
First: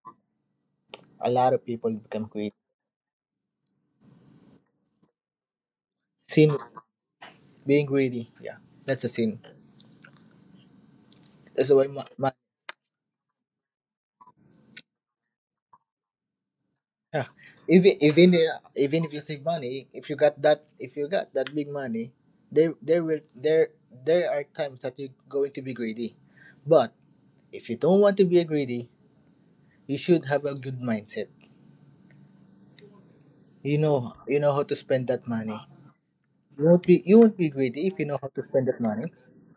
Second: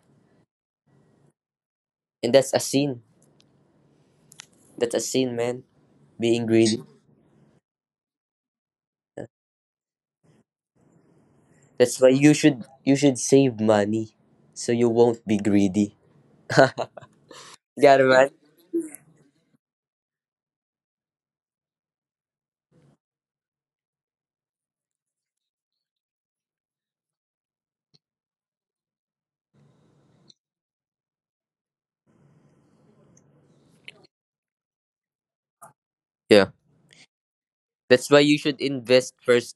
A lot of people become
and that's
greedy.
a sin. That's a sin, man, being
Sin,
greedy.
being greedy. Yeah, that's a sin. That's why
That's why you
money.
should save money so you won't be greedy.
Yeah.
Got it, man.
Even if you save money, if you got that big money, there will there there are times that you're going to be greedy. But if you don't want to be greedy, you should have a good mindset. You know how to spend that money.
Yeah,
You won't be greedy if you
that's
know
why
how
you
to
should
spend that money.
invest first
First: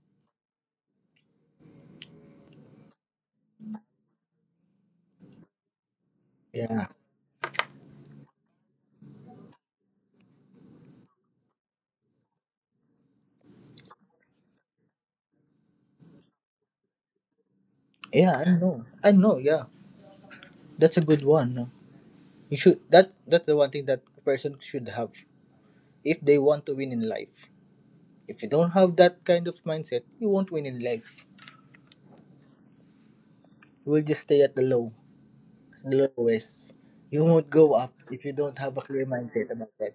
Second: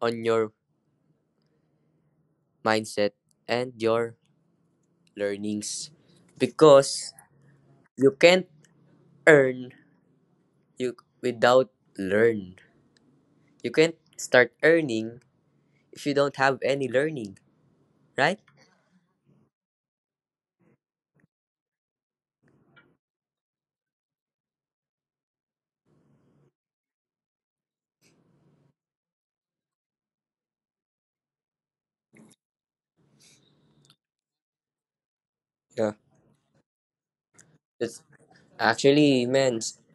on your mindset and your learnings,
Yeah.
because you can't earn, you without learn. You can't start earning if you don't have any learning,
Yeah,
right?
I know. I know, yeah. That's a good one. You should that that's the one thing that a person should have if they want to win in life. If you don't have that kind of mindset, you won't win in life. You will just stay at the low,
Yeah.
the lowest. You won't go up
It's
if you don't have a clear
actually
mindset
man
about that.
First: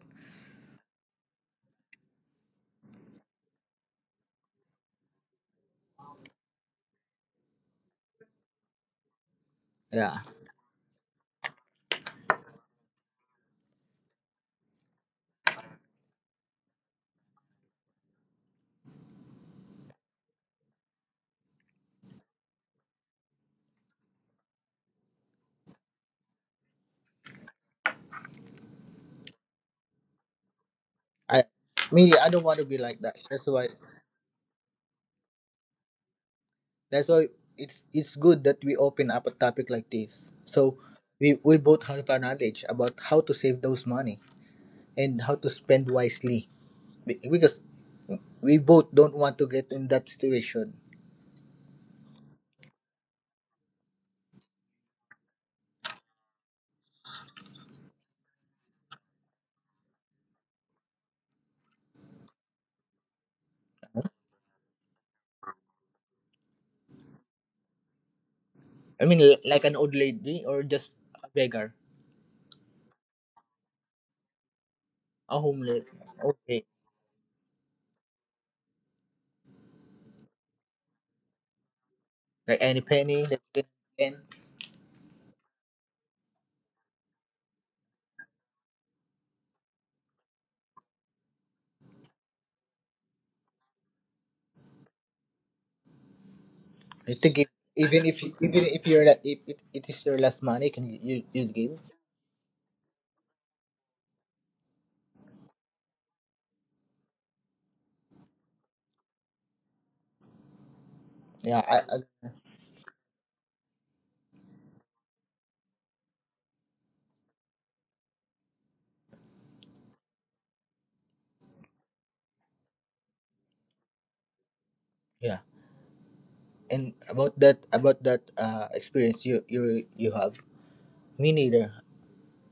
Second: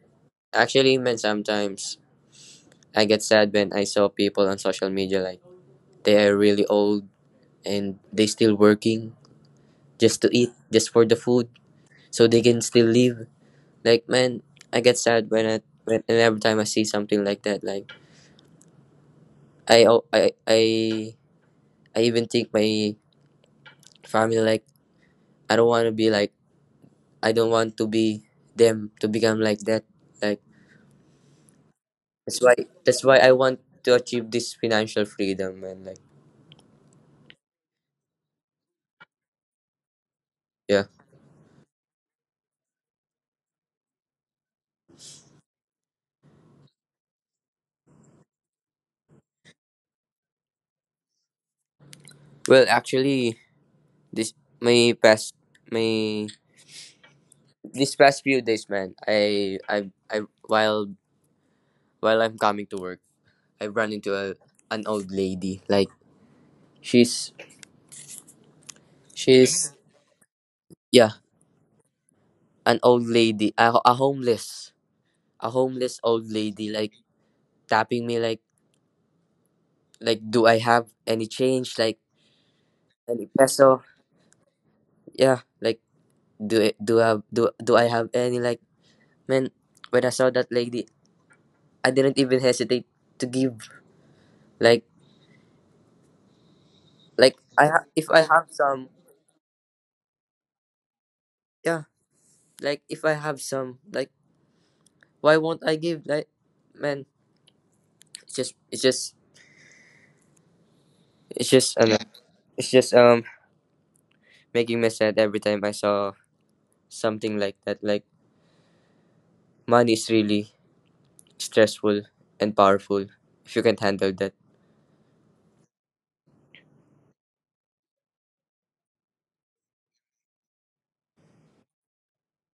actually, man, sometimes I get sad when I saw people on social media, like they are really old and they still working,
Yeah,
just to eat, just for the food. So they can still live. Like, man, I get sad when I when and every time I see something like that. Like, I al- I even think my family, like, I don't want to be like I don't want to be them to become like that. Like,
I, me, I
that's
don't
why
want to be like
that's
that.
why I
That's
want
why.
to achieve this financial freedom, and, like,
That's why it's good that we open up a topic like this. So
yeah.
we both have our knowledge about how to save those money and how to spend wisely. Because we both don't want to get in that situation.
Well, actually, this my past my this past few days, man. I while I'm coming to work, I run into a an old lady. Like, she's
Like
she's
an old lady or just
yeah,
a beggar,
an old lady,
a
a
homeless.
homeless old lady,
Okay,
like tapping me, like, do I have any change, like,
like any penny
any
that you
peso.
can
Yeah, like, do it. Do I do do I have any, like, man? When I saw that lady, I didn't even hesitate to give. Like
you to
like
give.
I ha-
Even
if
if
I
you-
have
even if
some,
you're la- if it is your last money, can you give?
yeah. Like, if I have some, like, why won't I give? Like, man, it's just it's just it's
Yeah,
just I don't
I
know, it's just making me sad every time I saw something like that. Like, money is really stressful and powerful if you can't handle that.
yeah. And about that experience you have, me neither.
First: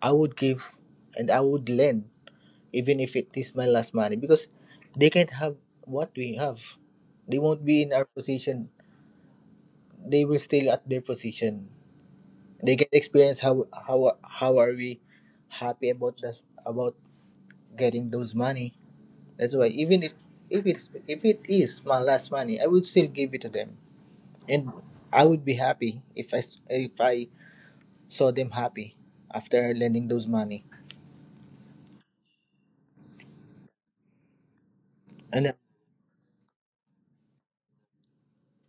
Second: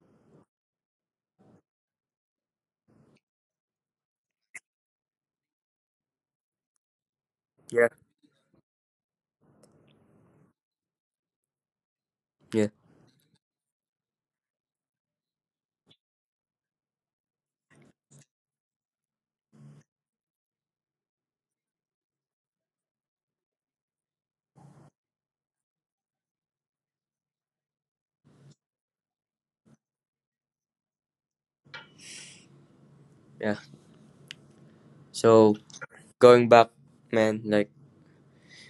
I would give, and I would lend, even if it is my last money, because they can't have what we have. They won't be
Yeah.
in our position. They will still at their position.
Yeah.
They get experience how are we happy about that, about getting those money. That's why even if it's if it is my last money, I would still give it to them, and I would be happy if I saw them happy after lending those money.
Yeah.
And
So, going back, man, like,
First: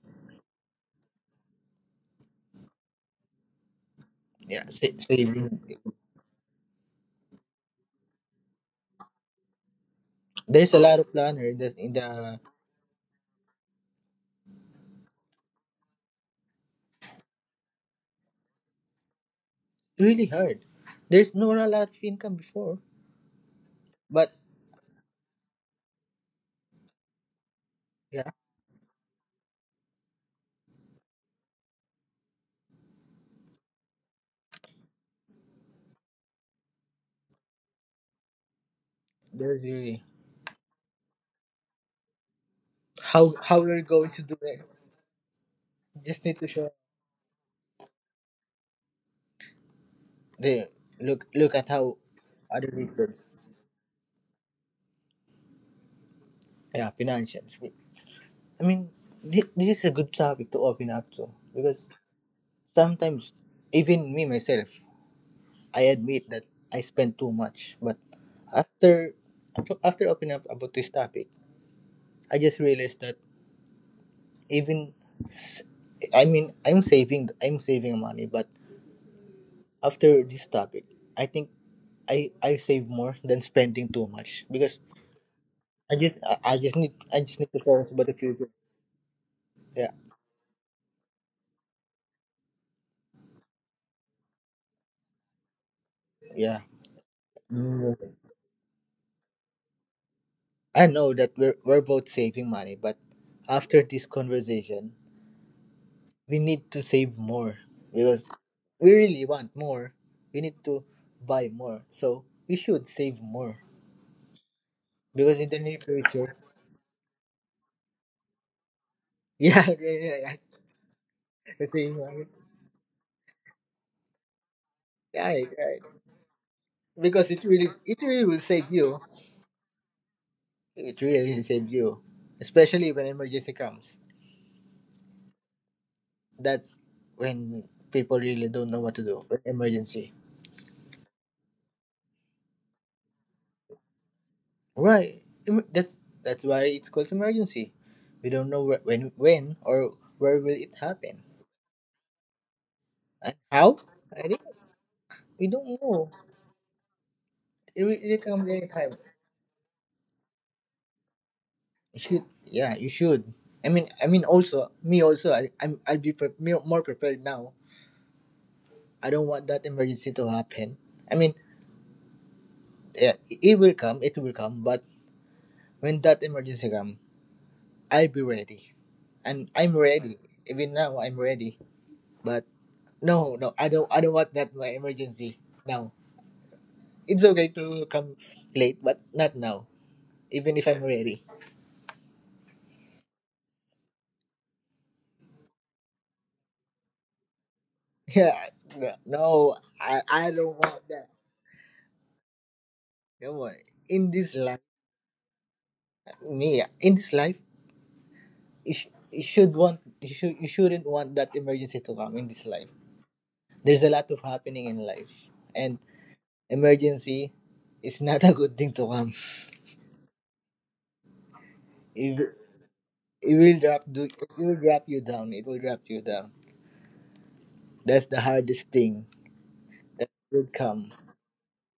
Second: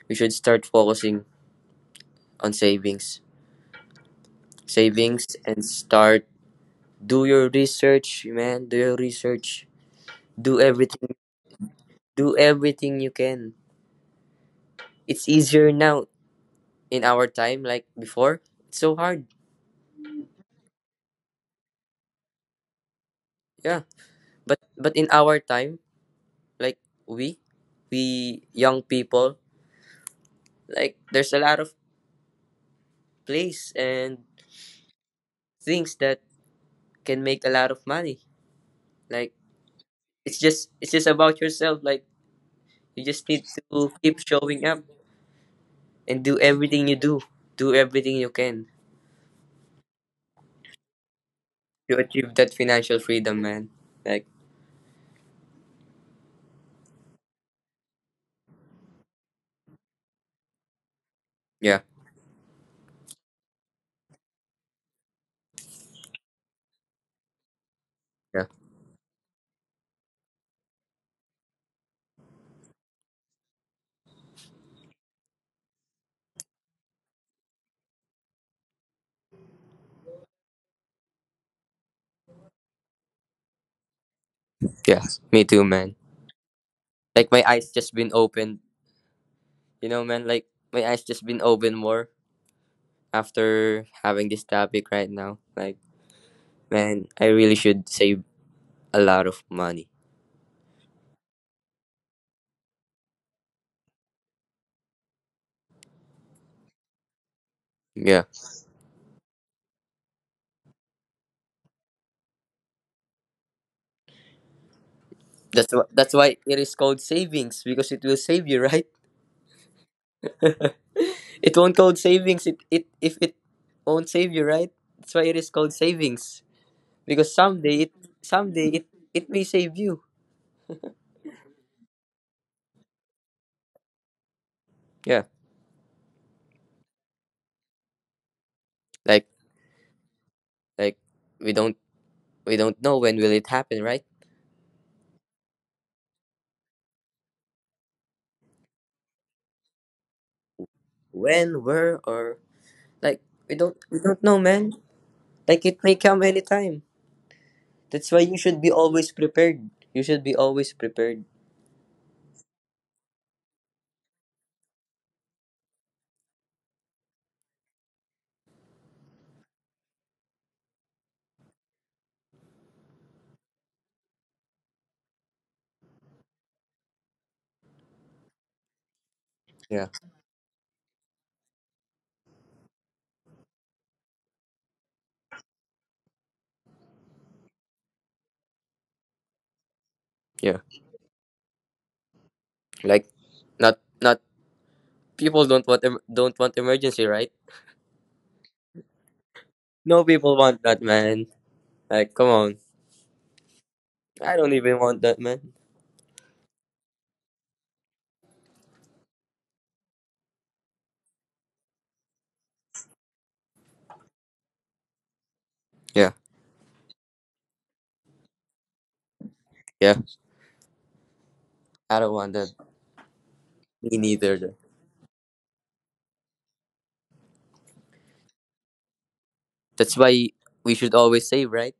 we should start focusing on savings. Savings.
saving,
And start, do your research, man. Do your research. Do
there's a lot of
everything.
planner in the in
Do
the
everything you can. It's easier now in our time like before. It's so hard.
really hard. There's not a lot of income before.
Yeah.
But
But in our time, like, we
yeah,
we young people, like, there's a lot of place and things that can make a lot of money. Like,
there's really
it's just about yourself. Like, you just
how
need
how we are
to
going
keep
to do it,
showing up and
just need
do
to show.
everything you do do everything you can
They look at how
to achieve that
other
financial
people,
freedom, man, like,
yeah, financials. I mean, this is a good topic to open up to
yeah,
because sometimes even me myself, I admit that I spend too much. But
yeah,
after after opening up about this topic, I just realized that even s- I mean I'm saving, I'm saving money, but after this topic, I think I save more than spending too much, because
yeah. Me too,
I
man.
just I just need I
Like,
just
my
need to
eyes
focus
just
about
been
the future.
opened,
Yeah,
man. Like, my eyes just been opened more after having this topic right now, like,
yeah.
man, I really should
Mm,
save a lot of money.
I know that we're both saving money, but after this conversation, we need to save more
Yeah,
because we really want more. We need to buy more. So we should save more because in the
that's
near
why that's
future,
why it is called savings, because it will save you, right?
yeah, yeah, yeah, yeah.
It
The
won't called
same money.
savings, it if it won't save you, right? That's why it is
Right,
called
right.
savings, because
Because it really,
someday it
it really will
someday
save
it
you.
it may save you.
It really will save you, especially when emergency comes.
Yeah,
That's when people really don't know what to do.
like
When emergency.
like we don't we don't know when will it happen, right?
Right. Em- That's that's why it's called emergency. We don't know where, when or where will it happen,
When, where, or, like,
and
we don't
how.
we don't
I
know,
think
man.
we
Like,
don't
it may
know.
come anytime.
It will,
That's why
it
you
will come
should be
anytime.
always prepared. You should be always prepared.
You should. Yeah, you should. I mean, also me also. I'll be pre- me- more prepared now. I don't want that emergency to happen. I mean, yeah, it will come. It will come. But when that emergency come, I'll be ready, and I'm
Yeah,
ready. Even now, I'm ready. But No, I don't want that. My emergency. No, it's okay to come late, but not now.
yeah.
Even if I'm ready.
Like, not not people don't want emergency, right?
Yeah. No, I,
No
I
people
don't
want that,
want that.
man. Like, come on,
Don't worry. In this
I don't
life,
even want that, man.
me yeah, in this life, you shouldn't want that emergency to come in this life. There's a lot of happening in life, and
Yeah,
emergency is not a good thing to come.
yeah. I don't want
It,
that.
it will drop
Me
do it
neither.
will drop you down. It will drop you down. That's the hardest thing
That's
that
why
will
we
come.
should always save, right?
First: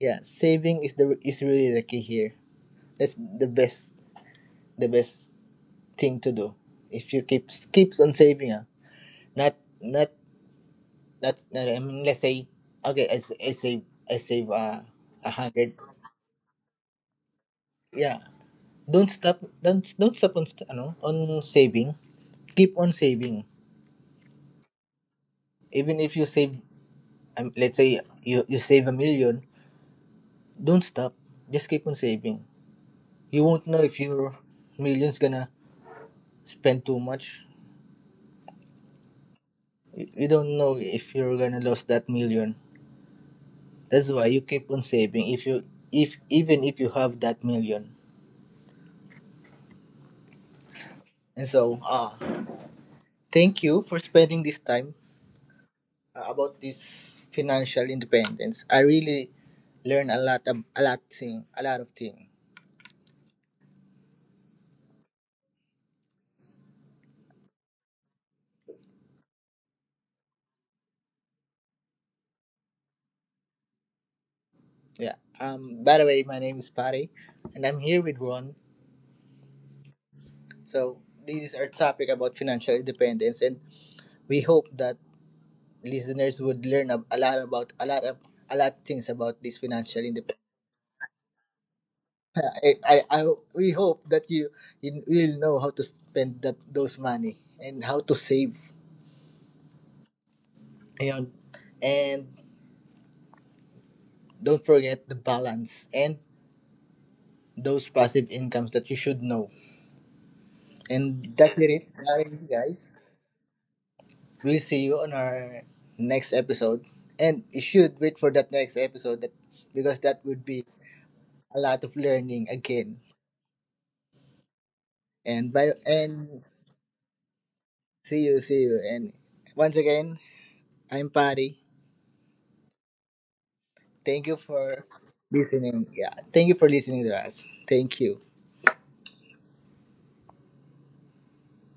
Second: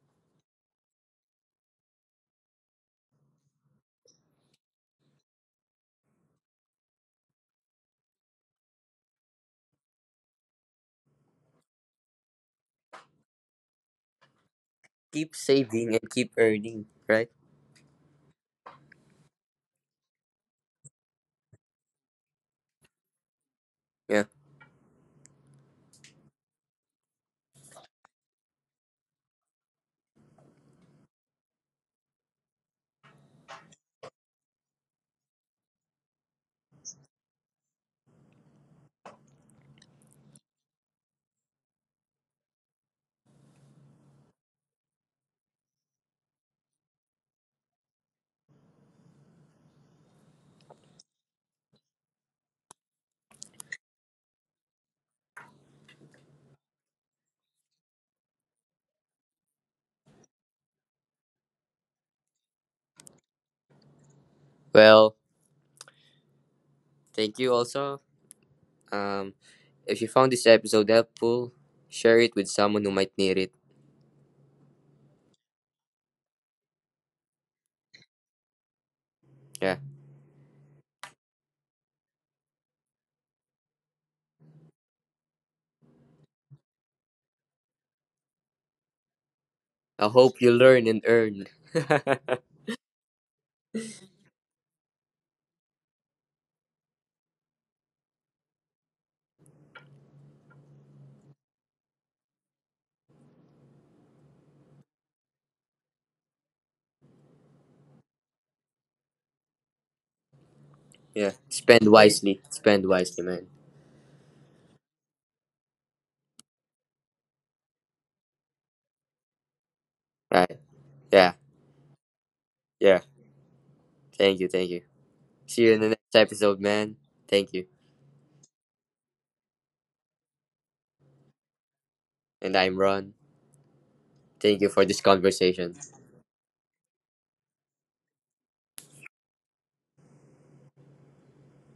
Yeah, saving is the is really the key here. That's the best, the best thing to do. If you keep keeps on saving, ah, not not that's not. I mean, let's say, okay, I save a
Keep
hundred.
saving and keep earning, right?
Yeah, don't stop. Don't stop on saving. Keep on saving.
Yeah.
Even if you save, let's say you save a million, don't stop. Just keep on saving. You won't know if your millions gonna spend too much. You don't know if you're gonna lose that million. That's why you keep on saving if you if even if you have that million. And so, thank you for spending this time about this financial independence. I really learned a lot of thing.
Well, thank you also. Um, if you found this episode helpful, share it with someone who might need it.
Yeah. Um, by the way, my name is Pari, and I'm here with Ron.
Yeah.
So this is our topic about financial independence, and we hope that listeners would learn a lot of a lot things about this financial
I
independence.
hope you learn and earn.
I We hope that you will know how to spend that those money and how to save. Ayun. And don't forget the balance and those passive incomes that you should know. And
Yeah.
that's
Spend
it,
wisely.
Maraming
Spend
guys.
wisely, man.
We'll see you on our next episode. And you should wait for that next episode, that because that would
Right.
be
Yeah.
a lot of learning again.
Yeah. Thank you. Thank you.
And
See
by
you in the next
and
episode, man. Thank you.
see you. And once again, I'm Patty.
And I'm Ron.
Thank you
Thank you for
for
this conversation.
listening. Yeah. Thank you for listening to us. Thank you.